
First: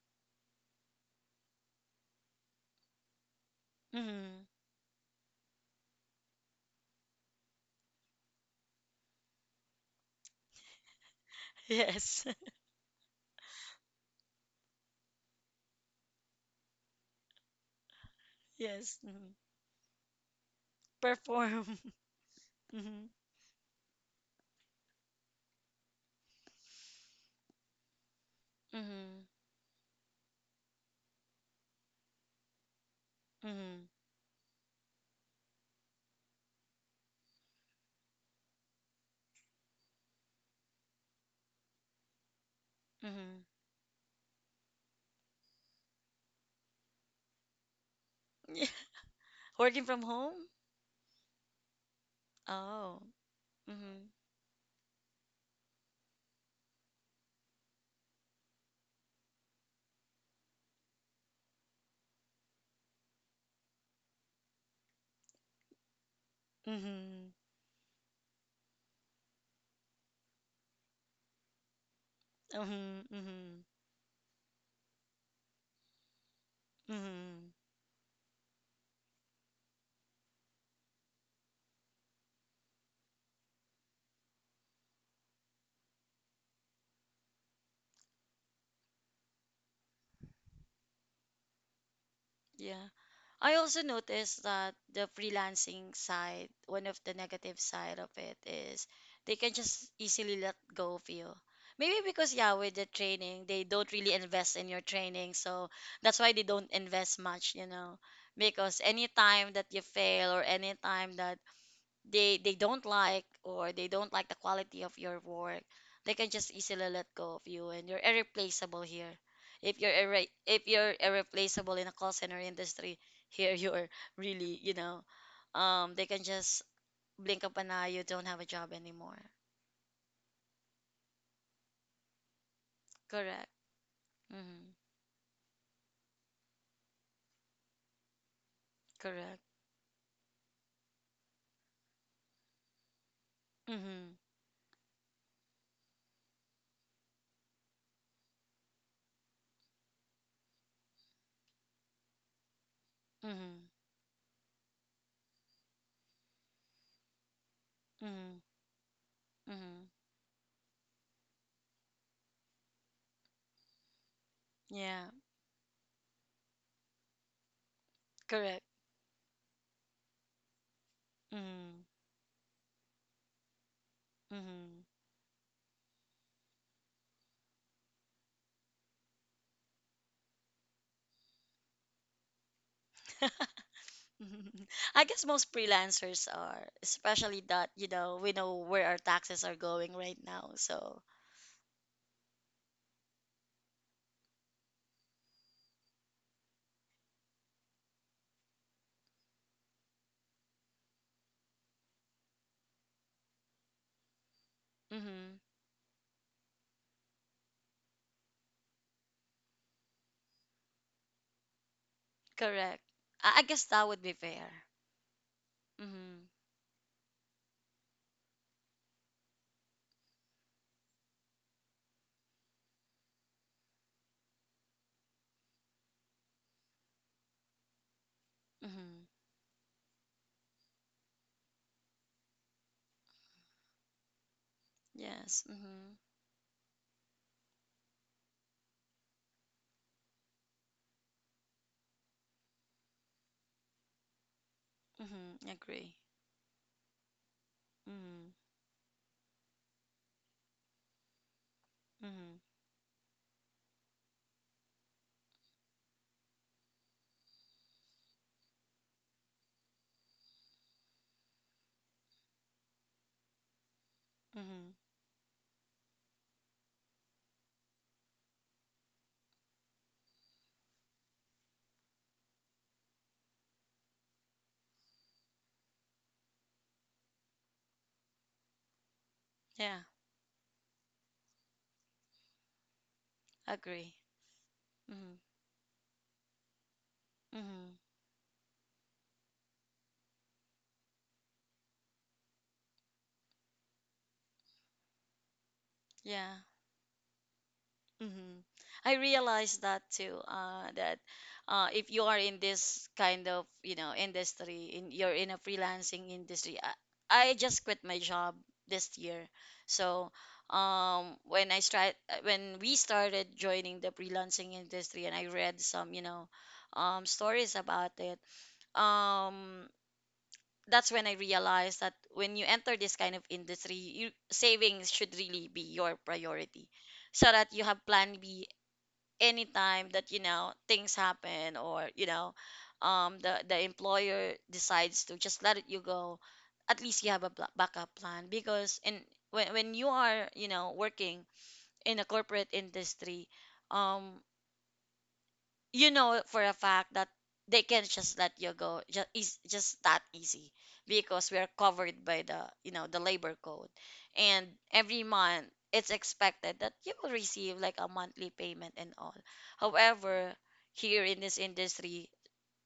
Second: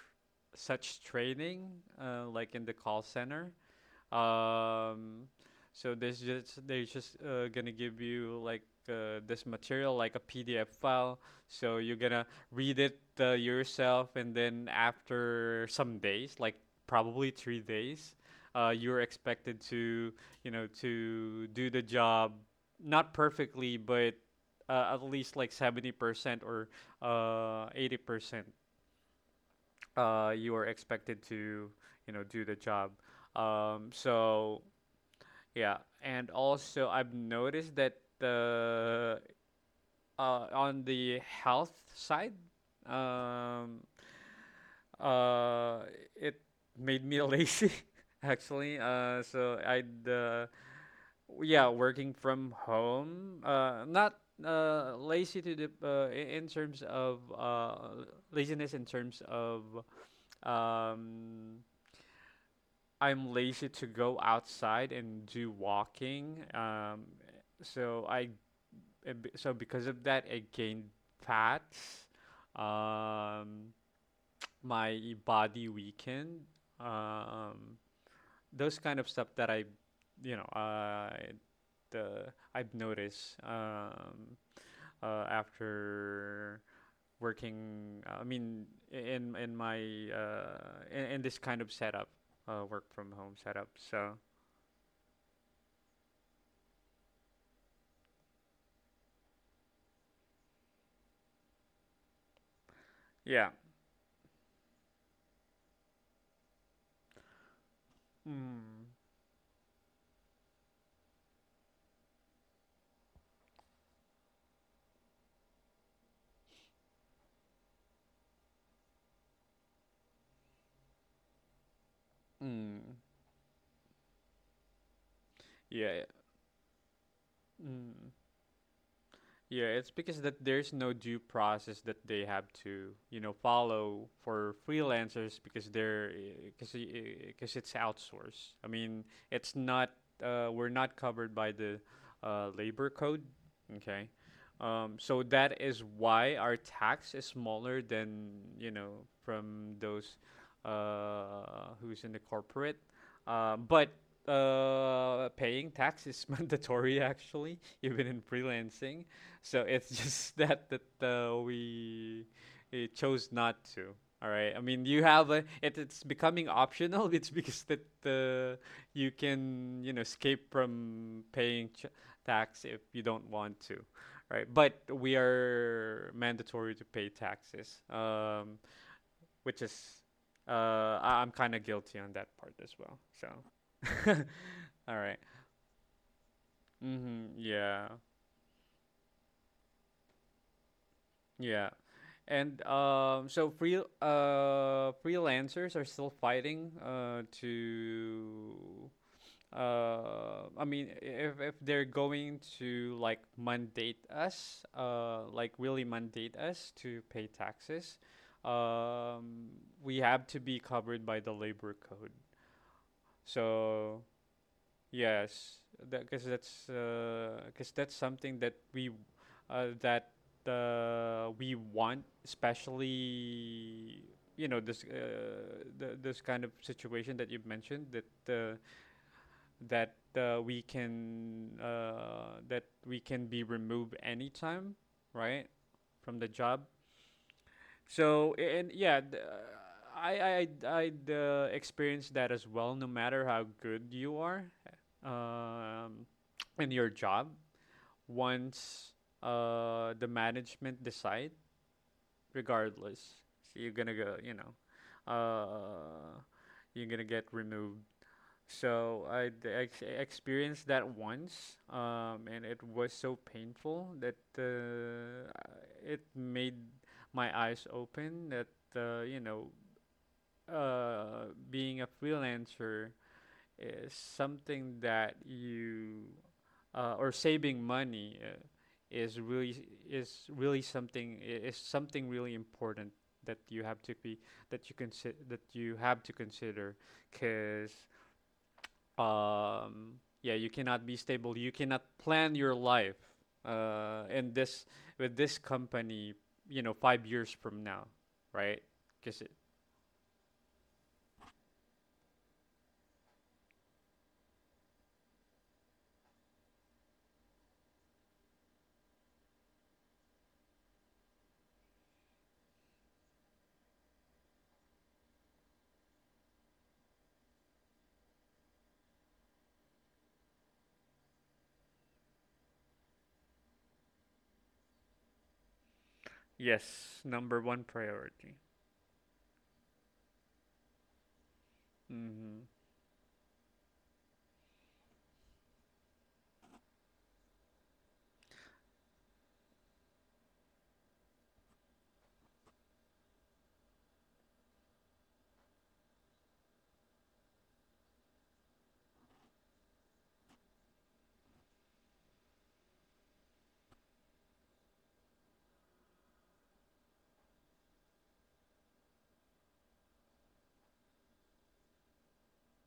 such training, like in the call center.
Mm-hmm.
Um, so there's just they're just gonna give you like this material, like a PDF file. So you're gonna
Yes.
read it yourself, and then after some days, like probably 3 days,
Yes.
you're
Mhm.
expected to, do
Perform.
the job,
Mhm.
not perfectly, but at least like 70% or 80%,
Mhm.
you are expected to, do the job.
Mhm.
Um, so yeah, and also I've noticed that the on the health side,
Mhm.
um, uh, it made me lazy
Yeah.
actually. So
Working from home?
yeah, working from
Oh.
home,
Mhm.
not lazy to in terms of, laziness in terms of, um, I'm lazy to go outside and do walking.
Mhm.
So so because of that, I gained fat.
Mhm. Mhm.
Um, my body weakened.
Mhm.
Um, those kind of stuff that I, you know, the I've noticed, after working. I mean, i- in in my in this kind of setup, work
Yeah.
from home
I
setup.
also
So.
noticed that the freelancing side, one of the negative side of it is they can just easily let go of you. Maybe because yeah, with the training,
Yeah.
they don't really invest in your training, so that's why they don't invest much, you know. Because
Mm.
any time that you fail or any time that they don't like or they don't like the quality of your work, they can just easily let go of you, and you're irreplaceable here. If you're if you're irreplaceable in a call center
Mm.
industry, here you're really, you know, um,
Yeah.
they
Yeah.
can just blink of an eye, you
Mm.
don't have a job anymore.
Yeah, it's because that there's no due process that they have to,
Correct.
follow for
Mm-hmm.
freelancers because they're because it's outsourced. I mean,
Correct.
it's not, we're not covered by the labor code, okay?
Mm-hmm.
So that is why our tax is smaller than, from those who's in the corporate.
Mm-hmm.
But paying tax is mandatory actually, even in
Mm-hmm.
freelancing. So
Mm-hmm.
it's just that we, chose not to. All right. I mean, you
Yeah.
have a it's becoming optional. It's because that
Correct.
you can, escape from paying
Mm-hmm.
tax if you don't want to, right? But
Mm-hmm.
we are mandatory to pay taxes, which is, uh, I'm kind of guilty on that part as well. So, all
I
right.
guess most freelancers are,
Mm-hmm.
especially that, you
Yeah,
know, we know where our taxes are going right now. So,
yeah, and, so freelancers are still fighting to, I mean, if they're going to,
mm-hmm.
like really mandate us to pay taxes, um we have to be covered by the labor code.
Correct. I guess that would
So
be fair.
yes,
Mm-hmm.
because that's something that uh that we want, especially, this kind of situation that you've mentioned, that
Mm-hmm.
that we can that we can be removed anytime,
Yes.
right,
Mm-hmm.
from the job. So and yeah, I I I experienced that as well. No matter how good you are,
Mm-hmm. Agree.
um, in your job,
Mm-hmm.
once the management decide,
Mm-hmm.
regardless, so you're gonna go, you know, uh, you're gonna get removed. So I experienced that once, and it was so painful that
Mm-hmm.
it made my eyes open that, uh, you know being a freelancer is something that you, or saving money is really,
Yeah.
is something really important, that you have to
Agree.
be that you consider
Mm-hmm.
that you have to consider, because,
Mm-hmm.
yeah, you cannot be stable, you cannot plan your life in this with this company,
Yeah.
5 years from now,
Hmm.
right?
I
Because
realized that too. That, if you are in this kind of, you know, industry, in you're in a freelancing industry. I just quit my job this year, so, when I start, when we started joining the freelancing industry, and I read some, you know, stories about it. Um, that's when I realized that when you enter this kind of industry, you, savings should really be your priority,
yes,
so
number
that
one
you have plan
priority.
B anytime that, you know, things happen or, you know,
Mhm.
um, the employer decides to just let you go. At least you have a backup plan, because in when you are, you know, working in a corporate industry, um, you know for a fact that they can just let you go just is just that easy, because we are covered by the, you know, the labor code, and every month it's expected that you will receive like a monthly payment and all. However, here in this industry,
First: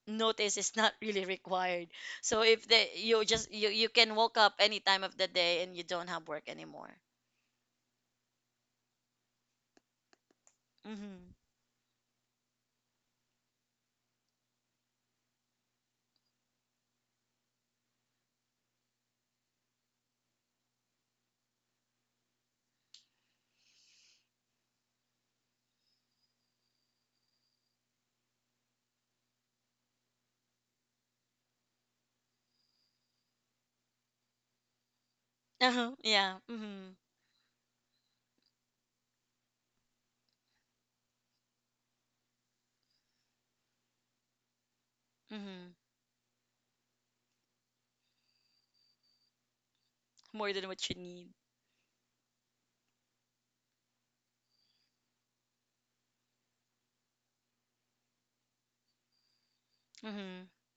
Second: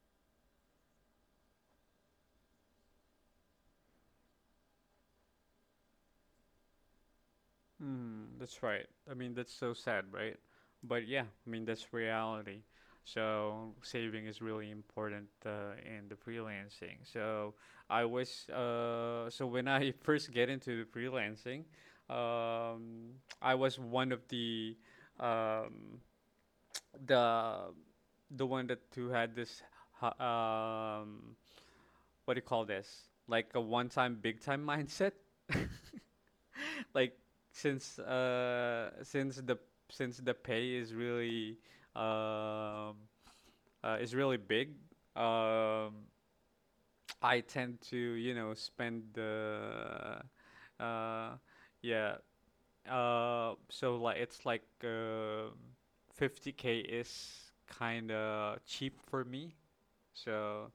notice is not really required. So if they you just you you can woke up any time of the day and you don't have work anymore.
Mm, that's right. I mean, that's so sad, right? But yeah,
Mm-hmm.
I mean, that's reality. So saving is really important, in the freelancing. So I was so when I first get into the freelancing, um, I was one of um, the the one that who had this, h- um, what do you call this? Like a one time big time mindset,
Uh-huh. Yeah, mm-hmm.
like, since the, since the pay is really, um is really big,
Mm-hmm.
um I tend to, you know, spend the,
More than what you need.
uh yeah, so like it's like, 50K is kind of cheap for me,
Mm-hmm.
so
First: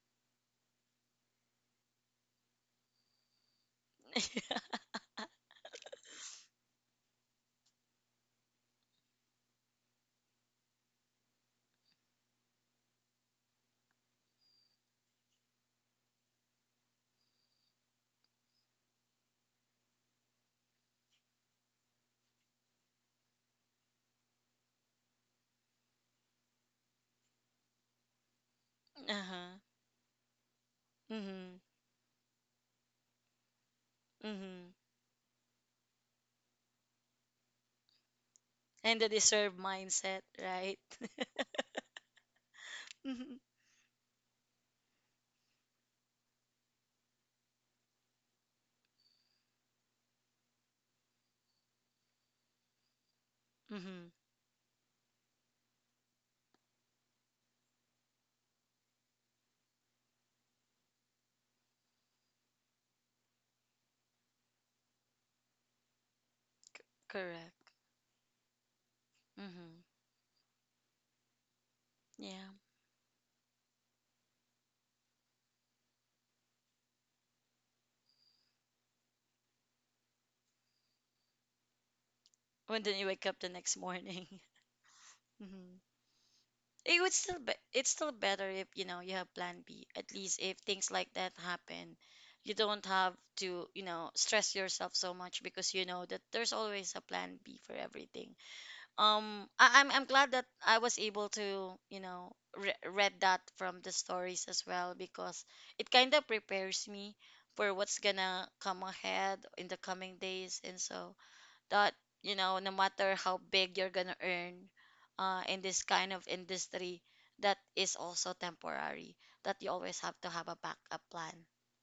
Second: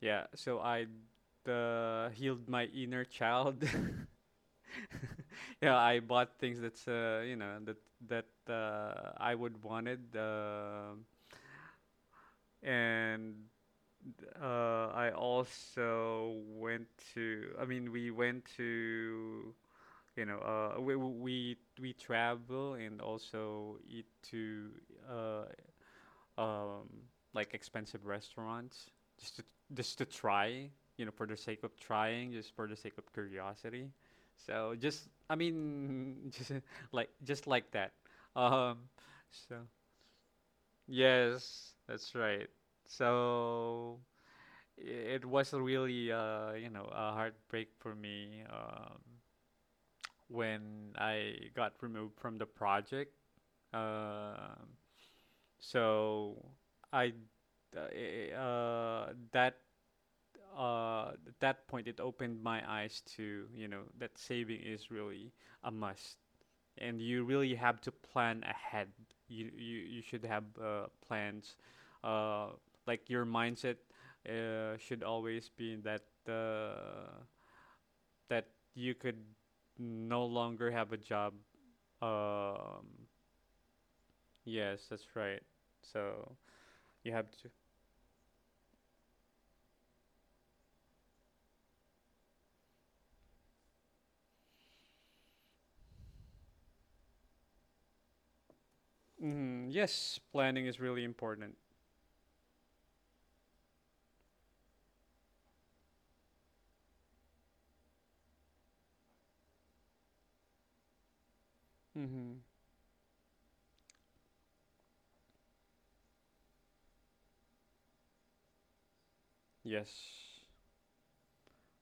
yeah, so I, healed my inner child. Yeah, I bought things that's, you know, that I would wanted, and, I also went to. I mean, we went to, you know, we travel and also eat to, uh, um, like expensive restaurants, just to,
Uh-huh.
just to try, you know, for the
Mm-hmm.
sake of trying, just for the sake of curiosity.
Mm-hmm.
So just, I mean, just like that. Um,
And the deserve
so
mindset, right?
yes, that's right. So it was a really, you know, a heartbreak for me, when I got removed from the project.
Mm-hmm.
Um so, I, d- that at that point it opened my eyes to, you know, that saving is really a must, and you really
Correct.
have to plan ahead. You you
Mm-hmm.
you should have plans, uh,
Yeah.
like your mindset should always be uh, that you could no longer have a job.
When
Um,
then you wake up the next morning.
yes, that's right.
Hmm.
So
It
you
would
have
still
to.
be it's still better if you know you have plan B. At least if things like that happen, you don't have to, you know, stress yourself so much, because you know that there's always a plan B for everything.
Hmm
I'm
Yes,
glad that
planning
I
is
was
really
able
important.
to read that from the stories as well because it kind of prepares me for what's gonna come ahead in the coming days, and so that you
Hmm
know, no matter how big you're gonna earn in this kind of industry, that is also temporary, that you always have to
Yes,
have a backup plan.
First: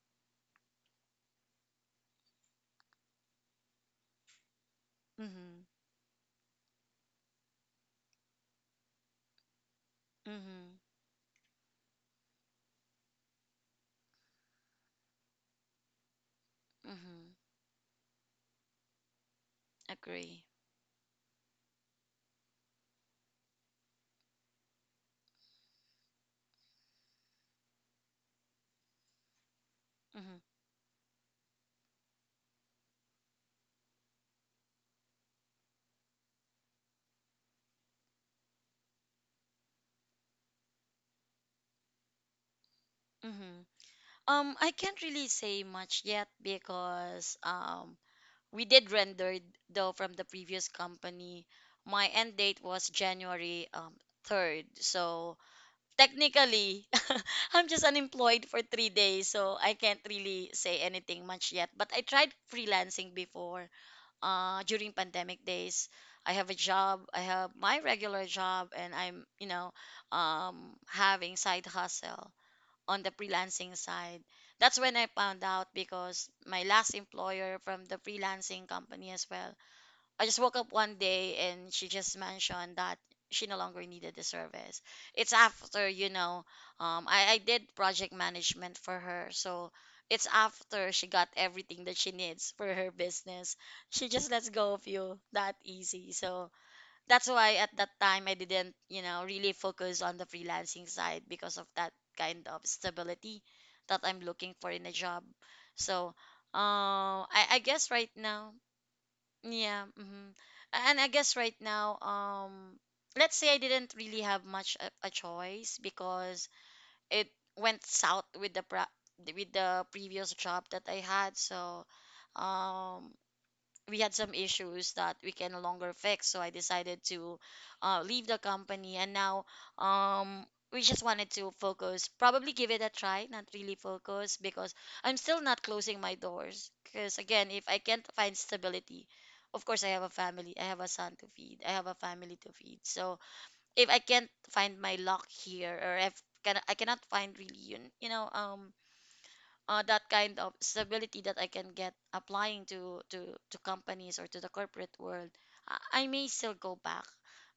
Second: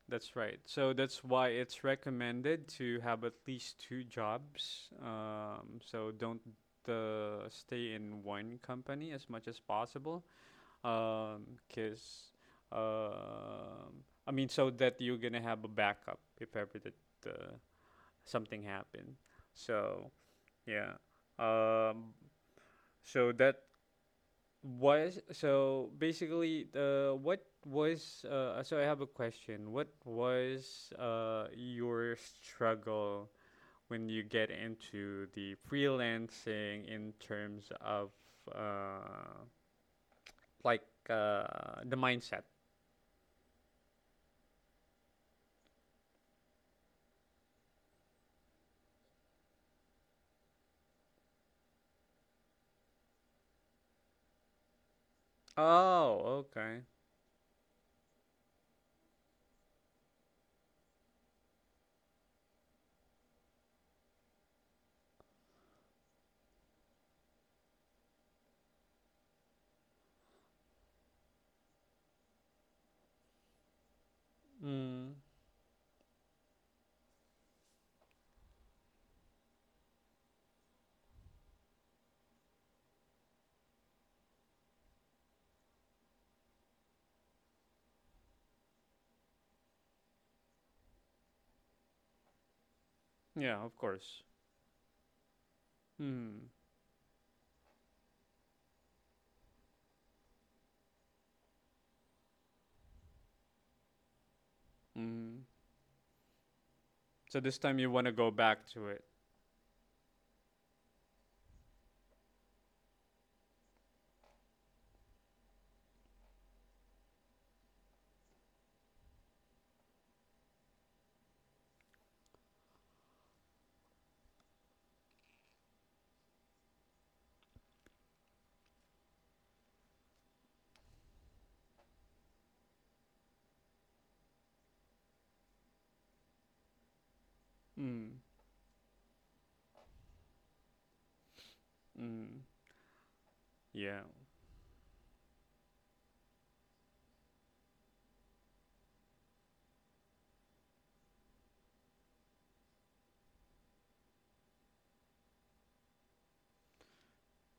that's right. So that's why it's recommended to have at least two jobs.
Mhm.
So don't stay in one company as much as possible.
Mhm.
Um, cause, so that you're gonna have a backup if ever that
Mhm.
uh, something happened. So
Agree.
yeah. Um, so that Was so basically what was so I have a question. What
Mhm.
was your struggle when you get into the freelancing in terms of uh like the mindset?
Mhm. I can't really say much yet because we did render though from the previous company. My end date was January 3rd. So
Oh, okay.
technically, I'm just unemployed for 3 days. So I can't really say anything much yet. But I tried freelancing before during pandemic days. I have a job, I have my regular job, and I'm, you know, having side hustle on the freelancing side. That's when I
Mm.
found out, because my last employer from the freelancing company as well. I just woke up one day and she just mentioned that she no longer needed the service. It's after, you know, I did project management for her. So it's after she got everything that she needs for her business.
Yeah, of
She
course.
just lets go of you that easy.
Mm.
So that's why at that time I didn't, you know, really focus on the freelancing side because of that kind of stability that I'm looking for in a job.
Mm.
So, uh,
So
I,
this
I
time you
guess
want
right
to go
now,
back to it.
yeah, hmm, and I guess right now, let's say I didn't really have much a choice because it went south with the pro- with the previous job that I had. So, um, we had some issues that we can no longer fix, so I decided to leave the company, and now um we just wanted to focus, probably give it a try, not really focus, because I'm still not closing my doors, because again, if I can't
Mm.
find stability, of course I have a family, I have a son to feed, I have a family
Mm.
to feed. So if I
Yeah.
can't find my luck here, or if can, I cannot find really that kind of stability that I can get applying to companies or to the corporate world, I may still go back.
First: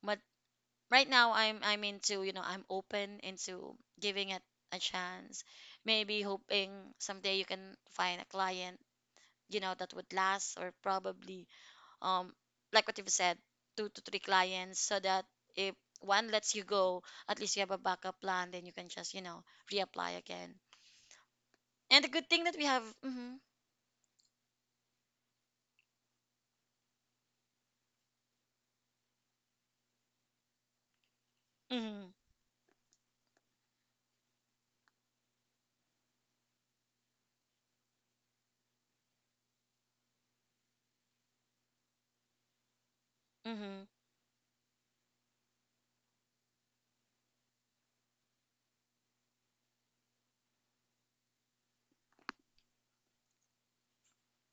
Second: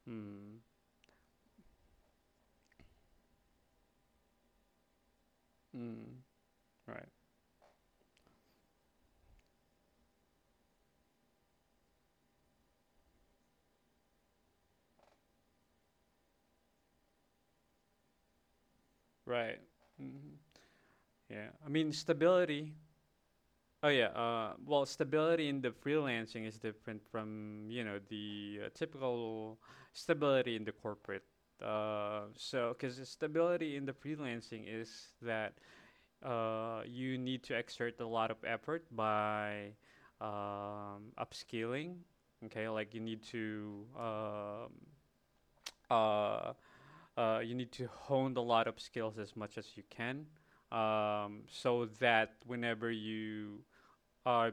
But
Mm.
right now, I'm into you know I'm open into giving it a chance.
Mm.
Maybe hoping
Right.
someday you can find a client, you know, that would last, or probably um like what you've said, two to three clients, so that if one lets you go, at least you have a backup plan, then you can just, you know,
Right.
reapply
Mm.
again.
Yeah, I mean
And the good thing that we
stability.
have,
Oh yeah, well, stability in the freelancing is different from you know the typical stability in the corporate.
hmm.
Because the stability in the freelancing is that you need to exert a lot of effort by upscaling. Okay, like
Mm-hmm.
uh, you need to hone the lot of skills as much as you can so that whenever you are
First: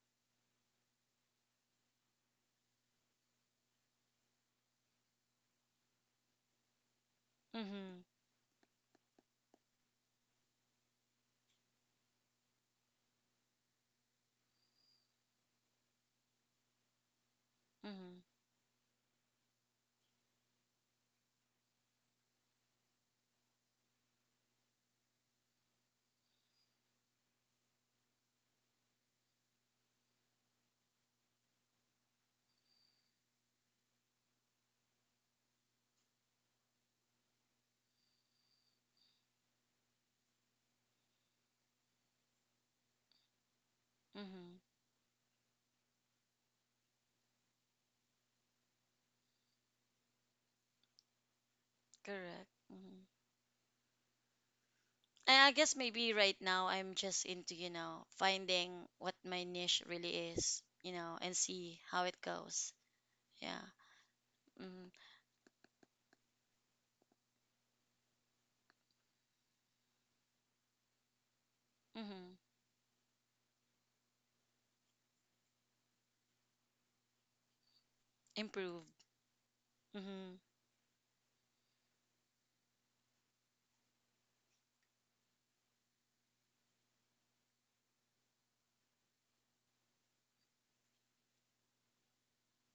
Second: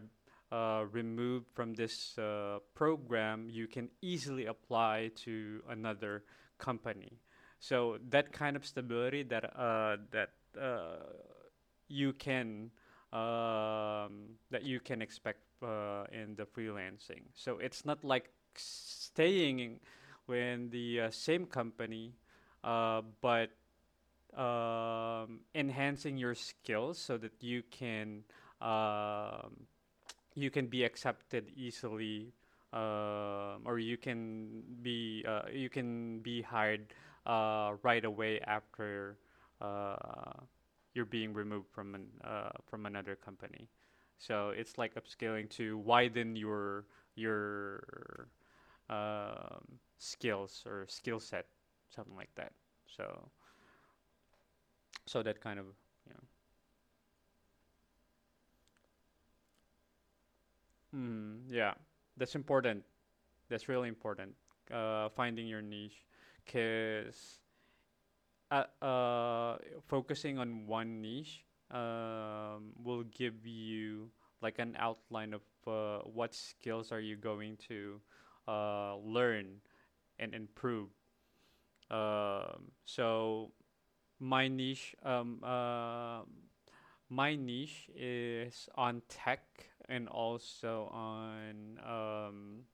removed from this program, you can easily apply to another company. So
Mm-hmm.
that kind of stability that that uh, you can that you can expect in the freelancing. So it's not
Mm-hmm.
like staying in, when the same company, but enhancing your skills so that um, you can be accepted easily or you can be hired right away after uh, you're being removed from from another company. So
Mm-hmm.
it's like upscaling to widen your skills or skill set, something like
Correct.
that.
Mm-hmm.
So so that
And I
kind of
guess
you
maybe
know.
right now I'm just into, you know, finding what my niche really is, you know, and
Mm, yeah,
see how it
that's
goes.
important.
Yeah.
That's really important.
Mm-hmm.
Finding your niche, cause uh, uh, focusing on one niche
Mm-hmm.
will give you like an outline of what skills are you going to
Improve.
learn and
Mm-hmm.
improve. Um, so my niche, um, uh, my niche is on tech and also on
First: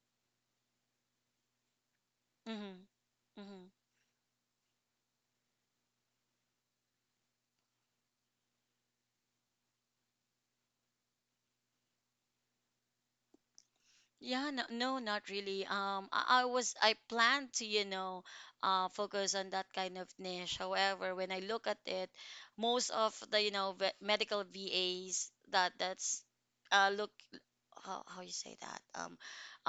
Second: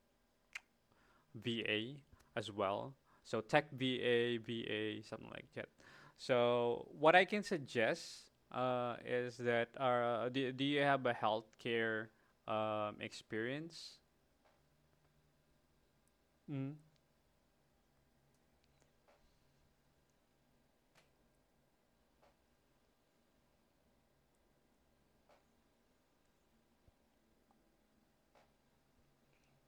VA as
Mm-hmm.
well. So
Mm-hmm.
Tech VA, something like that. So what I can suggest is that do, do you have a healthcare experience?
Yeah, no, no, not really. I was
Mm.
I planned to, you know, focus on that kind of niche. However, when I look at it, most of the, you know, ve medical VAs that that's look how you say that um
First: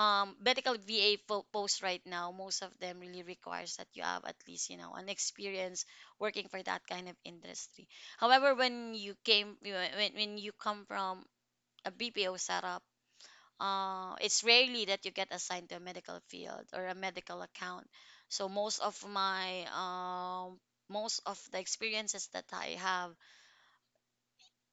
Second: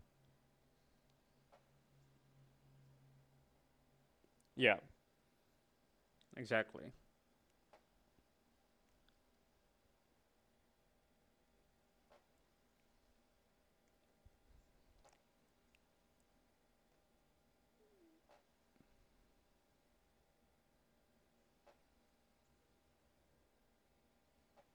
um medical VA fo post right now, most of them really requires that you have at least, you
Yeah,
know, an experience working for that
exactly.
kind of industry. However, when you came when you come from a BPO setup, it's rarely that you get assigned to a medical field or a medical account. So most of my most of the experiences that I have,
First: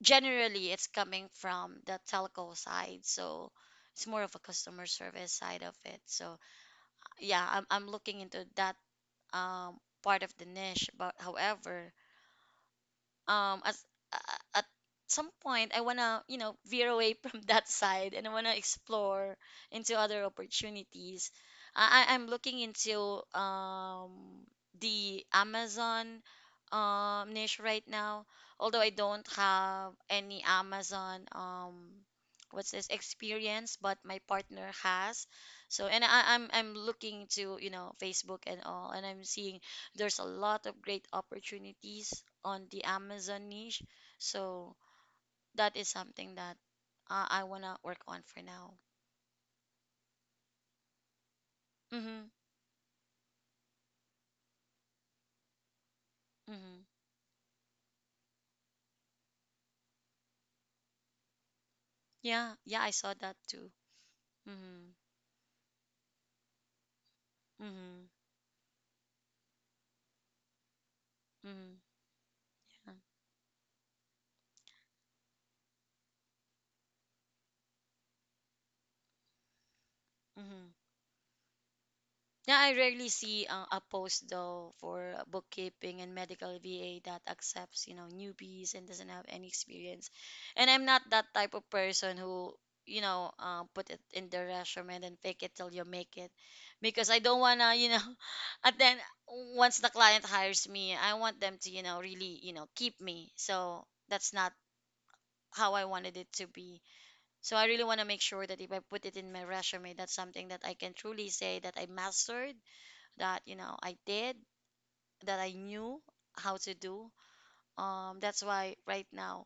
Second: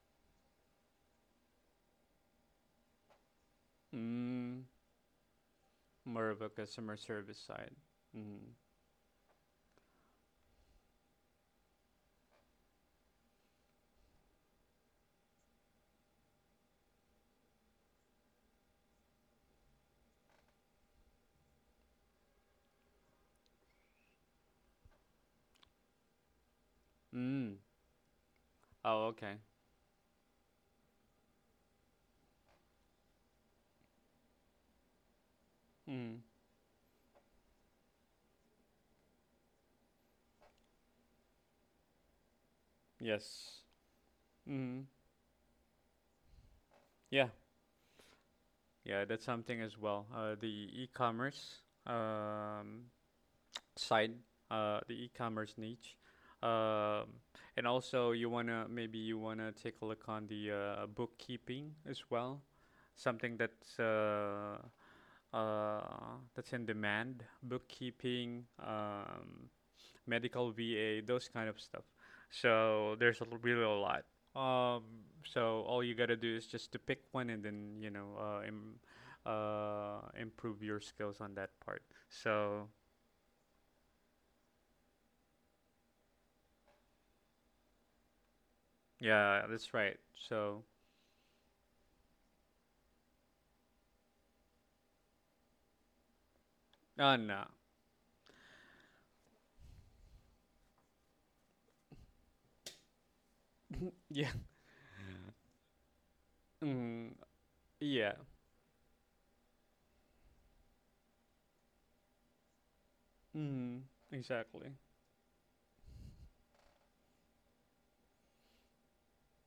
generally it's coming from the telco side. So it's more of a
Mm,
customer service side of it.
more
So
of a customer service
yeah,
side.
I'm looking into
Mm.
that um, part of the niche. But however, um as at some point I want to, you know, veer away from that side, and I want to explore into other opportunities. I'm looking into the Amazon niche
Mm.
right now, although I
Oh,
don't
okay.
have any Amazon what's this experience, but my partner has. So, and
Mm.
I'm looking to, you know, Facebook and all, and I'm seeing there's a lot of great opportunities on the Amazon
Yes.
niche. So
Mm.
that is something that
Yeah.
I want to work on for now.
Yeah, that's something as well. The e-commerce.
Mm-hmm.
Um, Side, the e-commerce niche.
Mm-hmm.
Um, and also you wanna take a look on the bookkeeping as well,
Yeah. Yeah, I saw that
something
too. Mm-hmm.
uh, that's in demand,
Mm-hmm.
bookkeeping, medical VA, those kind of
Mm-hmm.
stuff.
Yeah.
So there's a, l- really a lot. Um, so all you gotta do is just to pick one and then you know uh, Im- improve
Mm-hmm.
your skills on that part.
Yeah,
So
I rarely see a post though for bookkeeping and medical VA that accepts, you know, newbies and doesn't have
Yeah,
any
that's right.
experience.
So,
And I'm not that type of person who, you know, put it in the resume and fake it till you make it, because I don't
no.
wanna, you know, and then once the client hires me, I want them to, you know, really, you know, keep me. So
yeah.
that's not how I wanted it to be.
Mm,
So I really want to
yeah.
make sure that if I put it in my resume, that's something that I can truly say that I mastered, that you know
Mm,
I did,
exactly.
that I knew how to do. That's why right now,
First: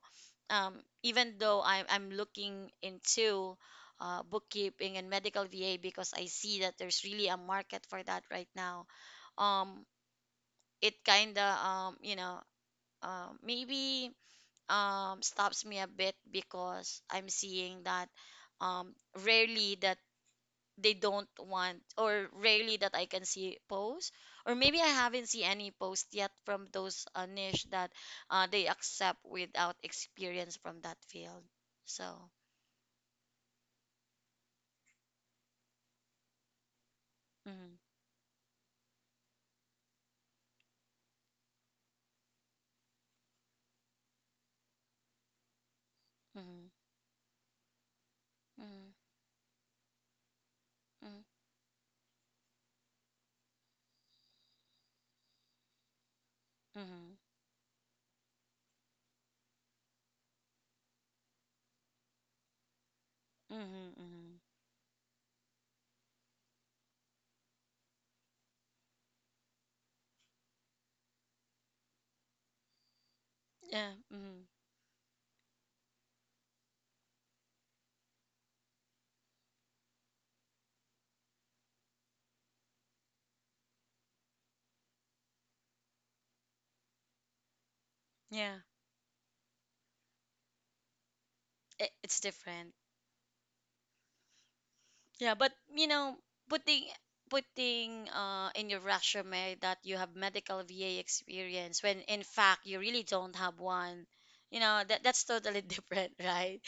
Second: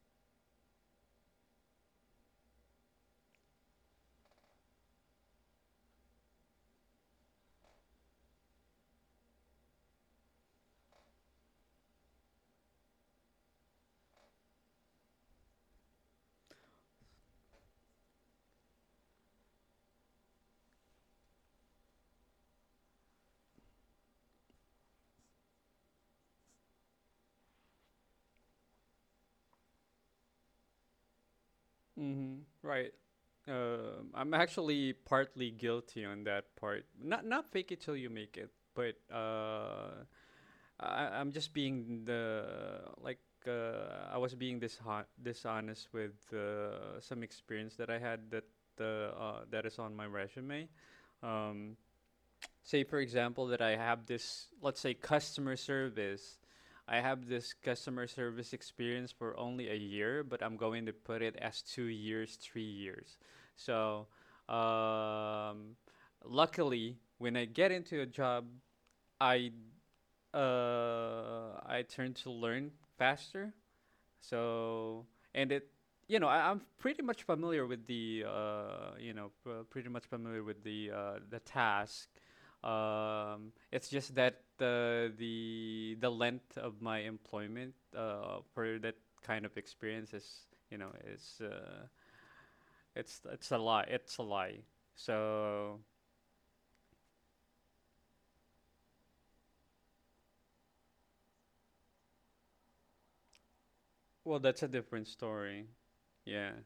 even though I'm looking into bookkeeping and medical VA because I see that there's really a market for that right now. Um, it kinda maybe stops me a bit because I'm seeing that um rarely that they don't want, or rarely that I can see posts, or maybe I haven't seen any post yet from those niche that they accept without experience from that field. So,
Mm, right. I'm actually partly guilty on that part. Not fake
mm-hmm,
it till you make it, but I'm just being the like I was being this dishonest with
mm-hmm,
some experience that I had that that is on my resume.
mm-hmm,
Um, say for example that I have this, let's say, customer service. I
mm-hmm,
have this customer service experience for only a year, but I'm going to put it as 2 years, 3 years.
mm-hmm,
So
mm-hmm.
um, luckily when I get into a job, I I turn to learn faster.
Yeah, mm-hmm,
So and it, you know, I'm pretty much familiar with the, pretty much familiar with the task. It's just that the length of my employment
yeah,
for that kind of experience is, you know, is
it's different.
it's a lie. It's a lie.
Yeah, but
So
you know, putting putting in your resume that you have medical VA experience when in fact you really don't have one.
well,
You
that's a
know, that
different
that's totally
story.
different,
Yeah,
right?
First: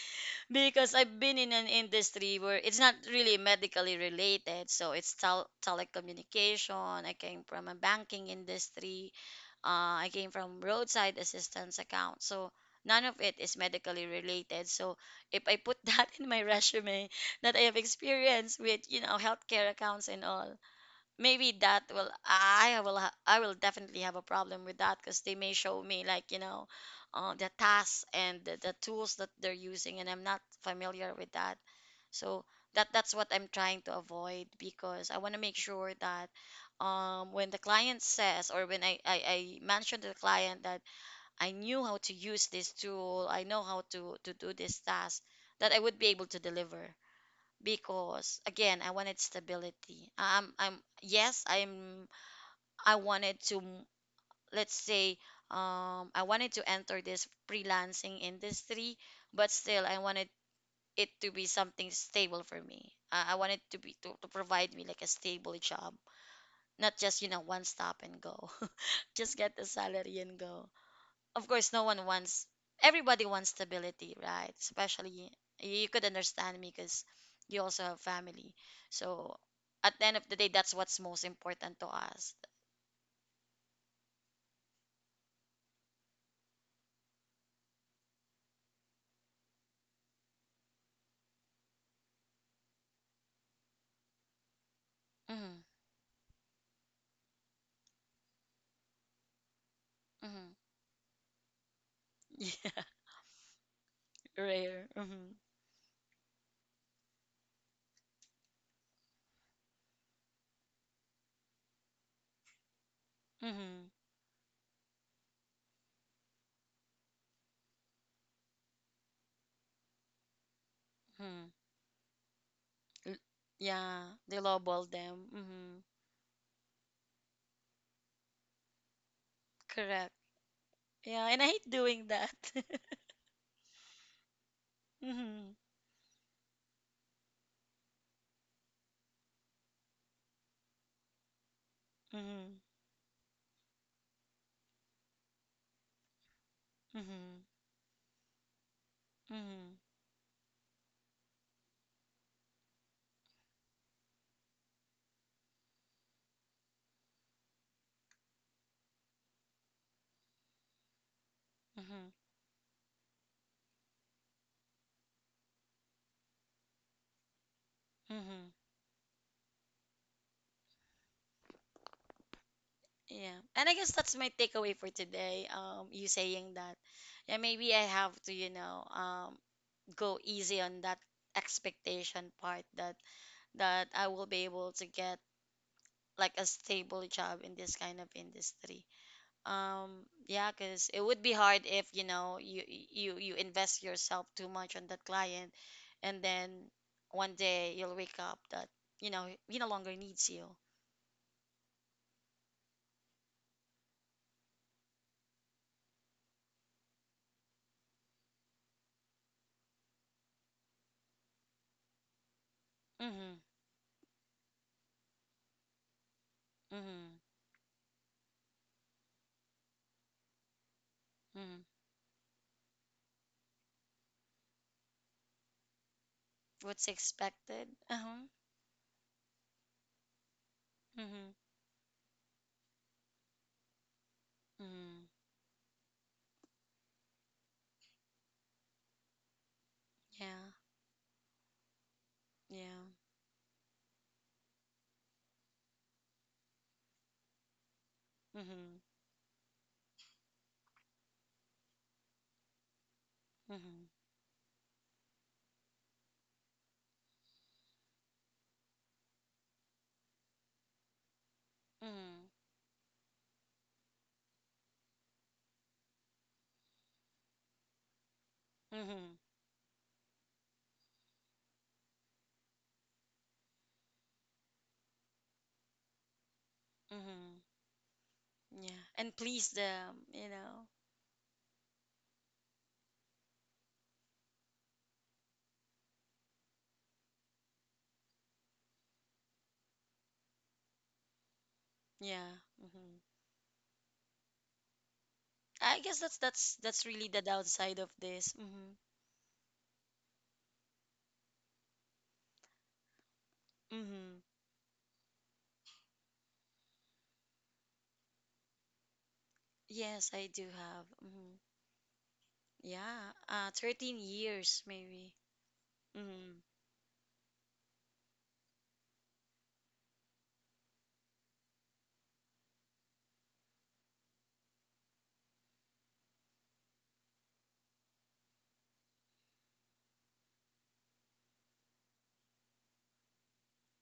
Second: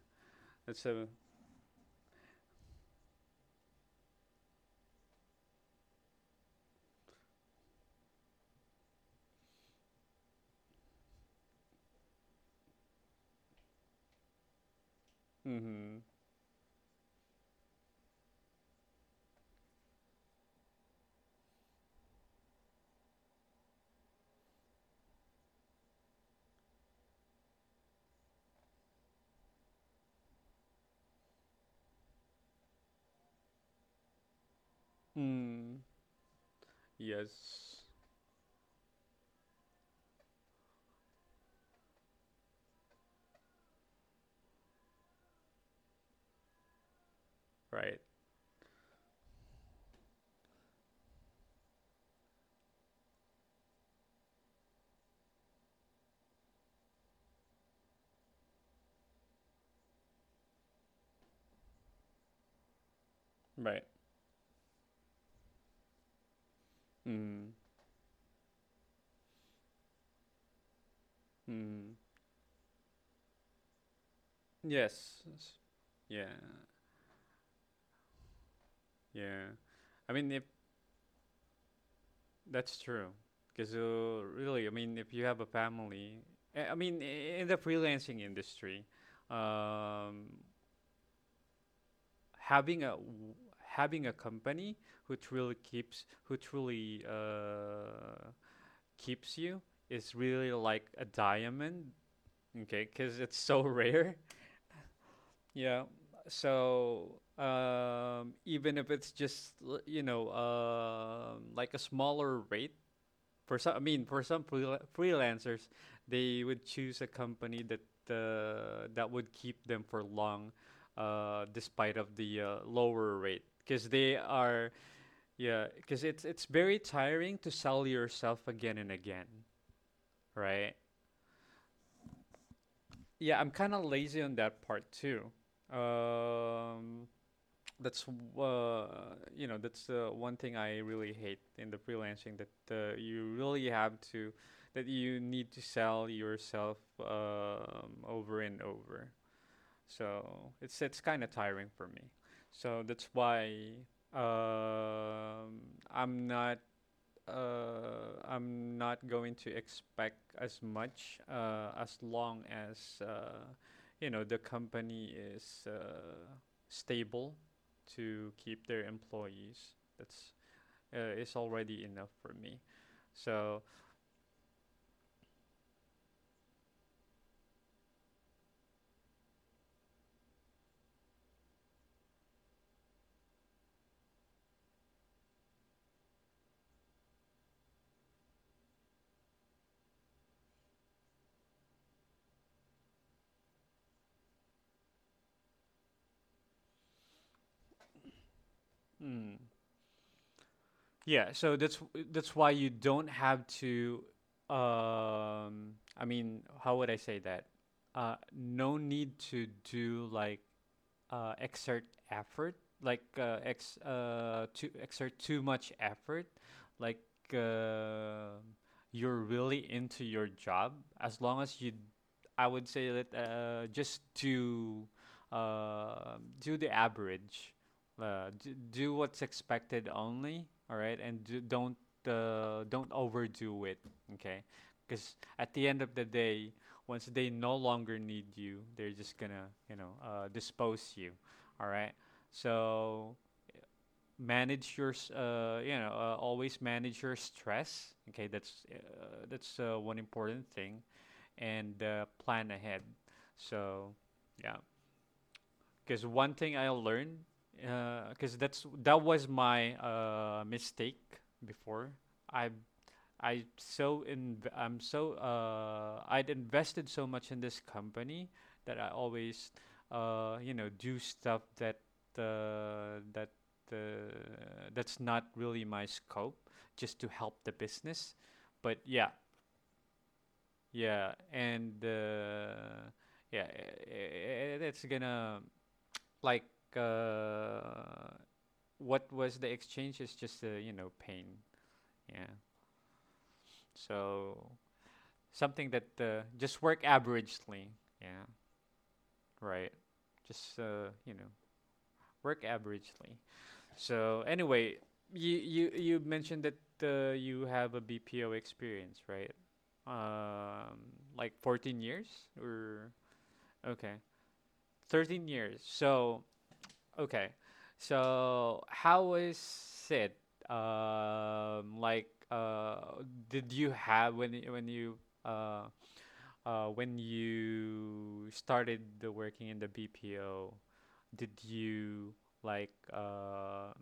that's
Because
a.
I've been in an industry where it's not really medically related, so it's telecommunication. I came from a banking industry, I came from roadside assistance account. So none of it is medically related. So if I put
Mm-hmm.
that in my resume that I have experience with, you know, healthcare accounts and all, maybe that will I will ha- I will definitely have a problem with that, because they may show me like, you know, the tasks and the tools that they're using, and I'm not familiar with that. So that that's what I'm trying to avoid, because I want to make
Mm.
sure that when the
Yes.
client says, or when I mentioned to the client that I knew how to use this tool, I know how to do this task, that I would be able to deliver.
Right.
Because again, I wanted stability. I'm yes, I wanted to, let's say, I wanted to enter this freelancing industry, but still I wanted it to be something stable for me. I wanted to
Right.
be to provide me like a stable job, not just, you know,
Mm.
one stop and go. just get the salary and go. Of course, no
Mm,
one wants, everybody wants stability, right?
yes.
Especially,
s-
you could
Yeah.
understand me because you also have family. So,
Yeah.
at the
I
end of
mean,
the
if
day, that's what's most important to us.
that's true, because really, I mean, if you have a family, I mean, I- in the freelancing industry, um, having a w- having a company
Mm-hmm,
who truly keeps you is
mm-hmm.
really like a diamond,
Yeah,
okay? Because it's so rare.
rare. Mm-hmm,
Yeah. So even if it's just l- you know like a smaller rate for some, I
mm-hmm,
mean for some freela- freelancers, they would choose a company that that would keep them for long,
mm-hmm.
despite of the lower rate, because
Yeah,
they
they
are
lowball them.
yeah,
Mm-hmm,
because it's very tiring to sell yourself again and again,
correct.
right?
Yeah, and I hate doing that.
Yeah, I'm kind of lazy on that part too.
Mm-hmm,
Um, that's uh, one thing I really hate in the freelancing that
mm-hmm,
you really have to that you need to sell yourself
mm-hmm,
over and over.
mm-hmm,
So it's kind of tiring for me. So that's why um, I'm not I'm not going to expect as much as
mm-hmm,
long as you know the company is stable to
mm-hmm.
keep their employees. That's is already enough for me.
Yeah,
So
and I guess that's my takeaway for today. You saying that, yeah, maybe I have to, you know, go easy on that expectation part, that that I will be able to get like a stable job in this kind of industry. Yeah, because it would be hard if, you know, you invest yourself too much on that client, and then one day you'll wake up that, you know,
mm,
he no longer needs you.
yeah, so that's why you don't have to. I mean, how would I say that? No need to do like exert effort, like
Mm-hmm.
ex to exert too much effort, like
Mm-hmm.
uh, you're really into your job. As long as
Mm-hmm.
you, I would say that just to do the
What's
average,
expected? Uh-huh.
d- do what's expected only. All right, and
Mhm.
do, don't overdo it. Okay,
Mhm.
because at the end of the day once they no longer need you, they're just gonna, you know,
Yeah.
dispose you. All right.
Yeah.
So manage your, s- you know, always manage your stress. Okay, that's
Mhm.
one important thing, and plan ahead.
Mhm.
So, yeah, because one thing I learned, because that's that was my mistake before.
Mhm.
I've I'm so I'd invested so much in this company that I
Mhm.
always do stuff uh that uh, that's not really my scope just to
Mhm.
help the business but
Yeah.
yeah
And please them, you know.
yeah and yeah it, it's gonna like uh what was the exchange is just you know pain yeah
Yeah. Mhm.
so something
I
that
guess that's that's
just
that's
work
really the
averagely.
downside of
Yeah,
this. Mhm.
right. Just you know, work averagely.
Mhm.
So anyway, you mentioned that you have a BPO experience, right?
Yes, I do
Um,
have.
like
Mhm.
14 years or
Yeah.
okay,
13 years maybe.
13 years. So
Mhm.
okay, so how is it? Like, did you have when you, when you uh when you started the working in the BPO, did you like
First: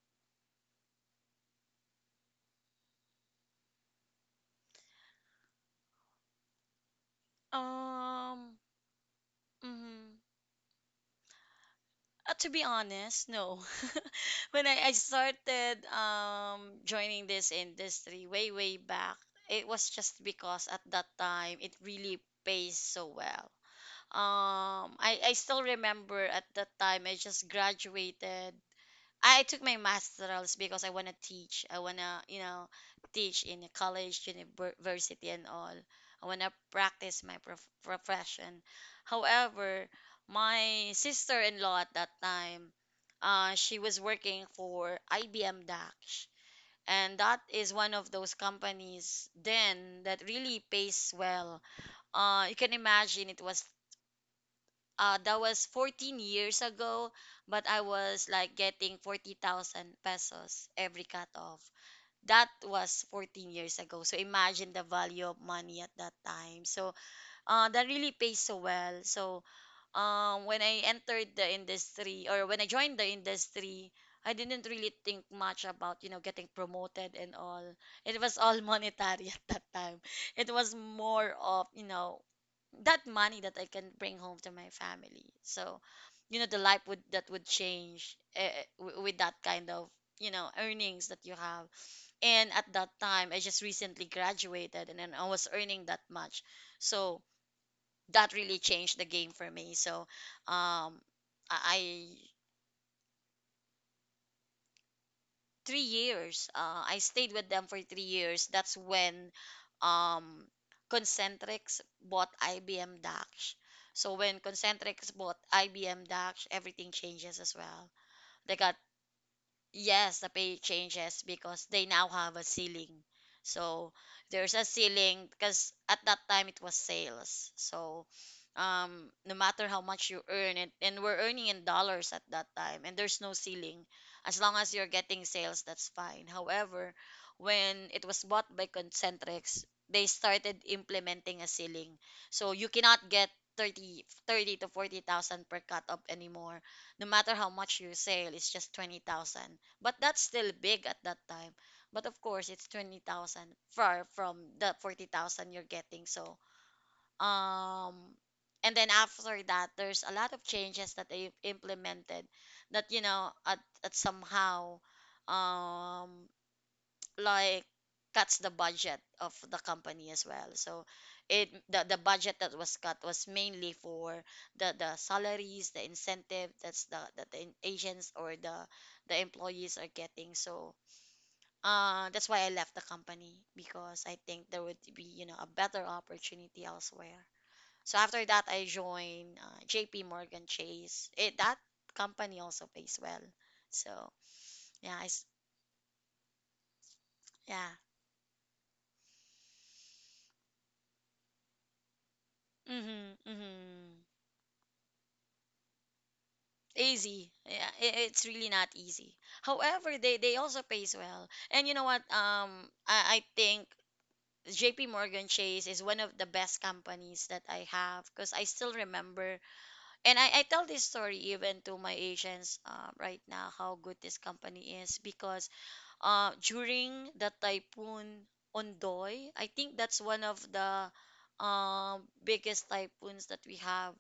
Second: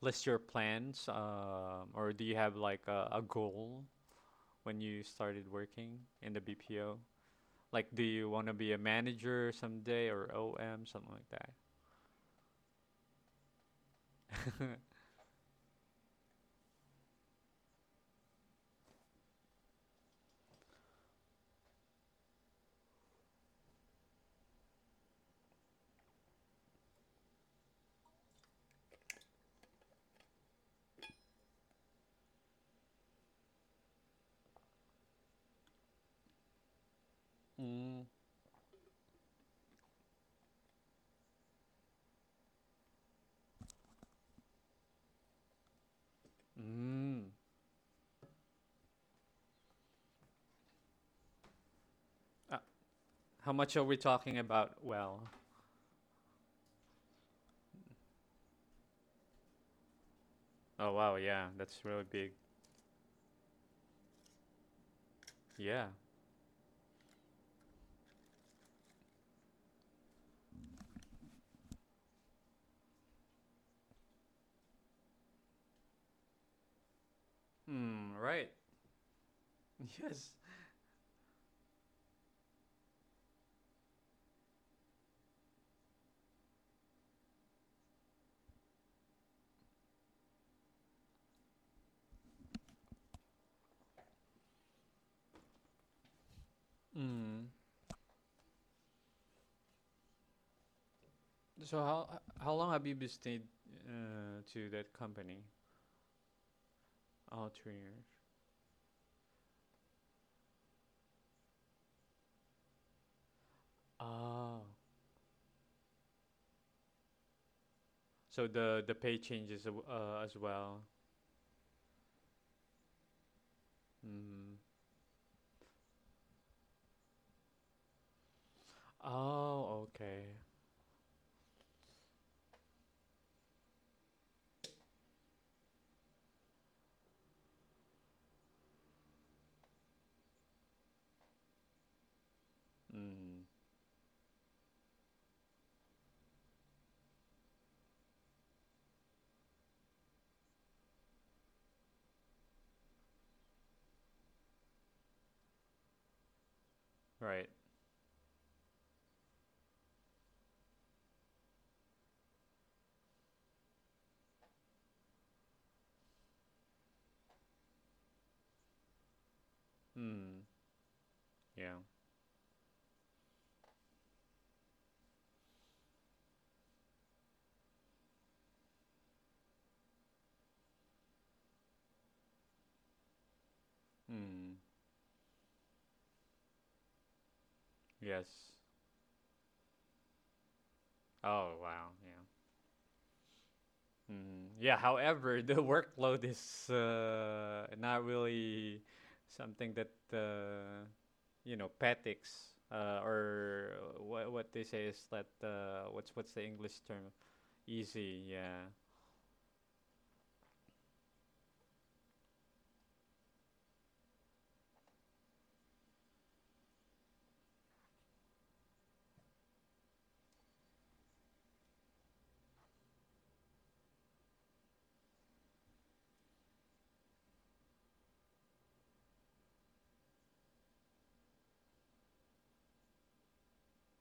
list your plans, or do you have like a goal when you started working in the BPO? Like, do you want to
Um.
be a manager someday
Mhm.
or OM, something like
To be honest, no. when
that?
I, I started joining this industry way, way back, it was just because at that time it really pays so well. I still remember at that time I just graduated. I took my masterals because I want to teach. I want to, you know, teach in a college, university, and all. I want to practice my
mm.
profession. However, my sister-in-law at that time, she was working for IBM DAX, and
Mm.
that is one of those companies then that really pays well. You
Uh,
can imagine it
how
was
much are we talking about? Well,
that was 14 years ago, but I was like getting 40,000 pesos
oh
every
wow,
cut
yeah,
off.
that's really big.
That was 14 years ago. So imagine the value of money
Yeah.
at that time. So that really pays so well. So, when I entered the industry or when I joined the industry, I didn't really think much about, you know, getting promoted and all.
Mm,
It was
right.
all monetary at that time.
Yes.
It was more of, you know, that money that I can bring home to my family. So, the life would change with that kind of, you know, earnings that you have. And at that time, I just recently graduated and then I was earning that much. So,
Mm.
that really changed the game for me. So um,
So
I
how long have you been stayed to that company?
3 years, I stayed with
Oh,
them
three
for three
years.
years. That's when um, Concentrix bought IBM Dax. So when
Oh,
Concentrix bought IBM Dax, everything changes as well.
so
They got
the pay changes a-
Yes, the
as
pay
well.
changes because they now have a ceiling. So there's
Mm.
a ceiling because at that time it was sales. So, no matter how
Oh,
much you
okay.
earn it, and we're earning in dollars at that time, and there's no ceiling. As long as you're getting sales, that's fine. However, when it was bought by Concentrix, they started implementing a ceiling. So you cannot get
Mm.
30, 30 to 40,000 per cut up anymore, no matter how much you sell. It's just 20,000, but that's still big at that time, but of course it's 20,000, far from the 40,000 you're getting. So,
Right.
um and then after that, there's a lot of changes that they implemented that at somehow, um like, cuts the budget of the company as
Mm.
well. So it
Yeah.
the, the budget that was cut was mainly for the salaries, the incentive, that the agents or the employees are getting. So, that's why I left the company because I think
Mm.
there would be, you know, a better opportunity elsewhere. So after
Yes.
that, I joined JP Morgan Chase. It that
Oh, wow. Yeah.
company also pays well. So
Mm. Yeah.
yeah, I s
However, the workload is
yeah,
not really something that you know petics
mm-hmm,
or
mm-hmm.
what they say is that what's the English term?
Easy. Yeah, it,
Easy,
it's really
yeah.
not easy. However, they also pays well. And you know what? I think JP Morgan Chase is one of the best companies that I have because I still remember, and I tell this story even to my agents right now, how good this company is because during the typhoon Ondoy, I think that's one of the biggest typhoons that we have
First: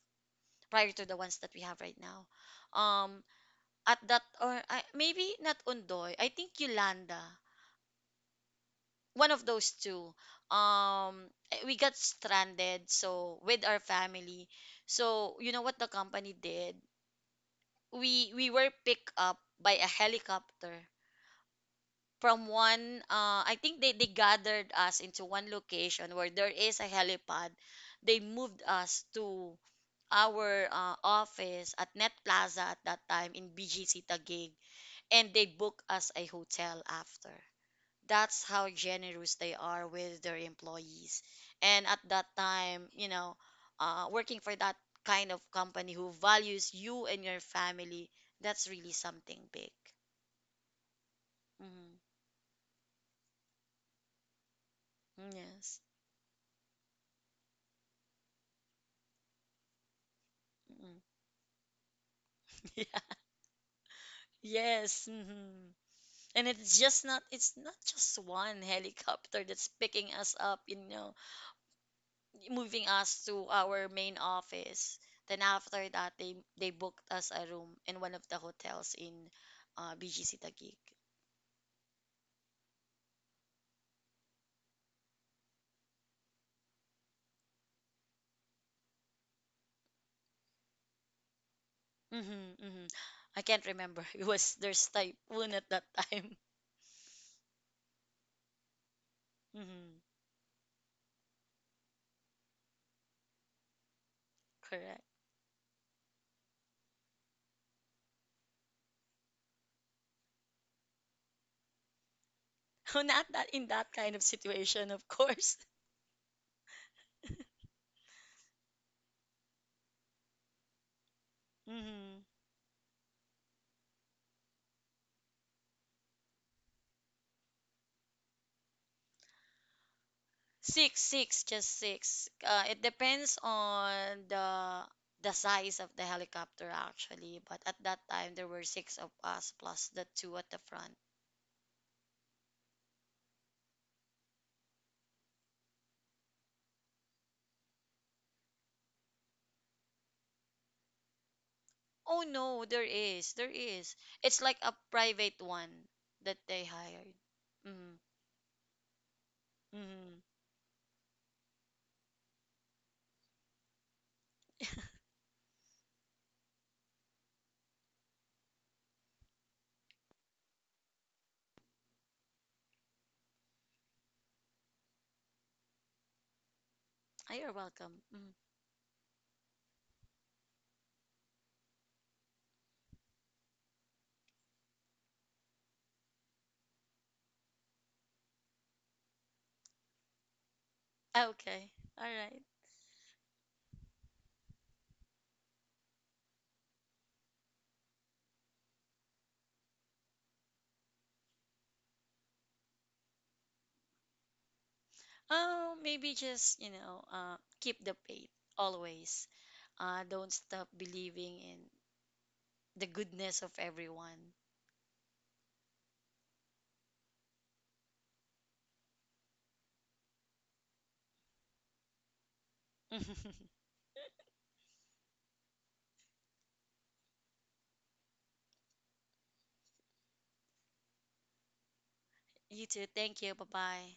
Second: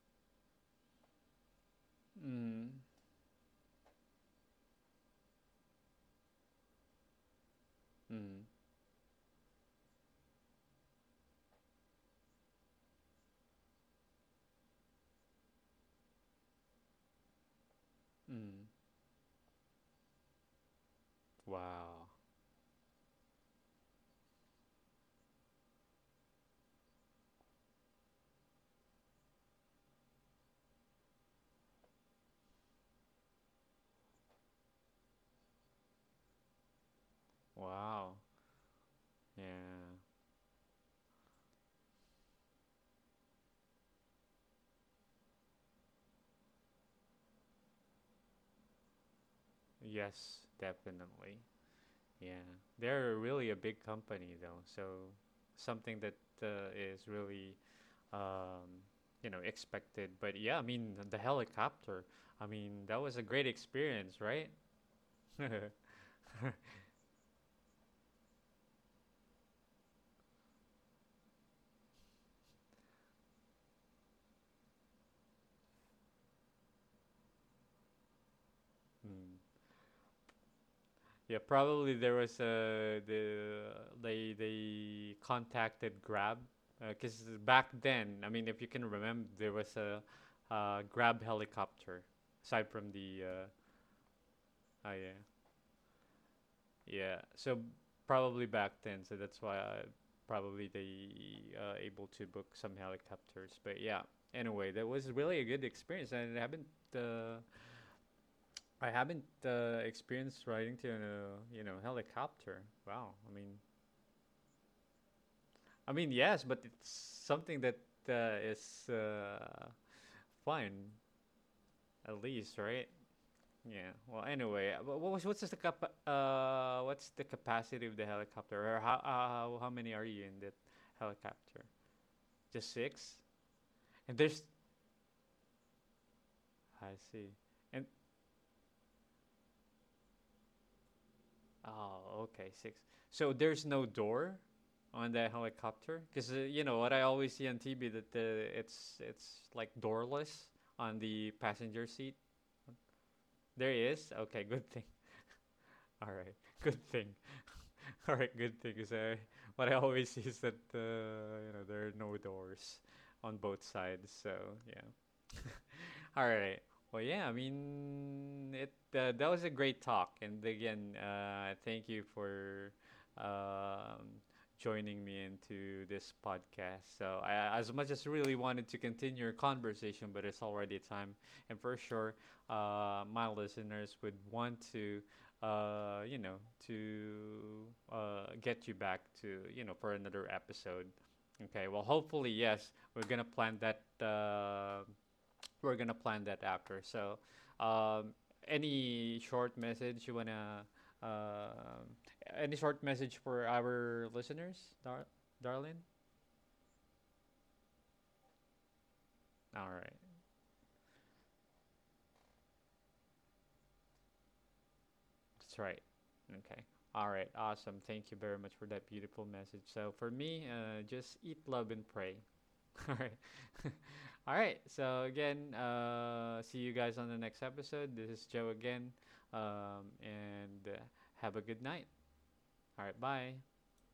prior to the ones that we have right now.
Mm,
Um, at that or I maybe not Ondoy, I think Yolanda,
mm,
one of those two. We got stranded, so, with our family. So you know what the company did? We were
mm.
picked up by a helicopter.
Wow,
From one I think they gathered us into one location where there is a helipad. They moved us to our office at Net Plaza at that time in BGC Taguig, and they booked us a hotel after.
wow,
That's how generous they are
yeah,
with their employees. And at that time, working for that kind of company who values you and your family, that's really something big.
yes, definitely,
Mm-hmm.
yeah. They're really a big company though, so
Yes.
something that is really um, you know expected. But yeah, I mean
Mm-hmm.
the helicopter. I mean that
Yeah.
was a great experience, right?
Yes. Hmm. And it's not just one helicopter that's picking us up. Moving us to our main office. Then after that, they booked us a room in one of the hotels in
Mm.
BGC Taguig.
Yeah, probably there was a the they contacted Grab because back then, I mean, if you can remember, there was a Grab helicopter
Mm-hmm,
aside
mm-hmm.
from the
I can't remember. It was there's
yeah
typhoon at that time.
yeah. So probably back then, so that's why I,
Mm-hmm,
probably they able to book some helicopters. But yeah, anyway, that
correct.
was really a good experience, and uh, I haven't experienced riding to a you know helicopter.
Oh,
Wow,
not that in that kind of situation, of course.
I mean, yes, but it's something that is fun,
Mm-hmm.
at least, right? Yeah. Well, anyway, what was what's the cap- what's the capacity of the helicopter? Or how many are you in that
Six, six,
helicopter?
just six.
Just
It
six?
depends
And
on
there's
the the size of the helicopter,
I see.
actually, but at
And
that time there were six of us plus the two at the front.
oh, okay, six. So there's no door on the helicopter because you know what I always see on TV that the it's like doorless on the passenger seat.
Oh no, there is, there
There he
is.
is?
It's
Okay,
like
good
a
thing.
private one
All right.
that they
Good thing.
hired. Mm,
All right, good thing. Because what I always
mm.
see is that you know there are no doors on both sides. So yeah. All right. Well, yeah. I mean, it that was a great talk, and again, thank you for um, joining me into this podcast. So,
Ah, you're
I, as much
welcome.
as
Mm.
really wanted to continue our conversation, but it's already time, and for sure, my listeners would want to, you know, to get you back to, you know, for another episode.
Ah,
Okay.
okay,
Well,
all
hopefully,
right.
yes, we're gonna plan that. We're gonna plan that after. So, um, any short message you wanna, um, any short message for our listeners, Dar-
Oh,
darling?
maybe just keep the faith always.
All right,
Don't stop believing in the goodness of everyone.
that's right. Okay. All right, awesome. Thank you very much for that beautiful message. So for me, just eat, love, and pray. All right. All right. So again, see you guys on the next episode. This is Joe again, and have a good night.
You too.
All right.
Thank you.
Bye.
Bye bye.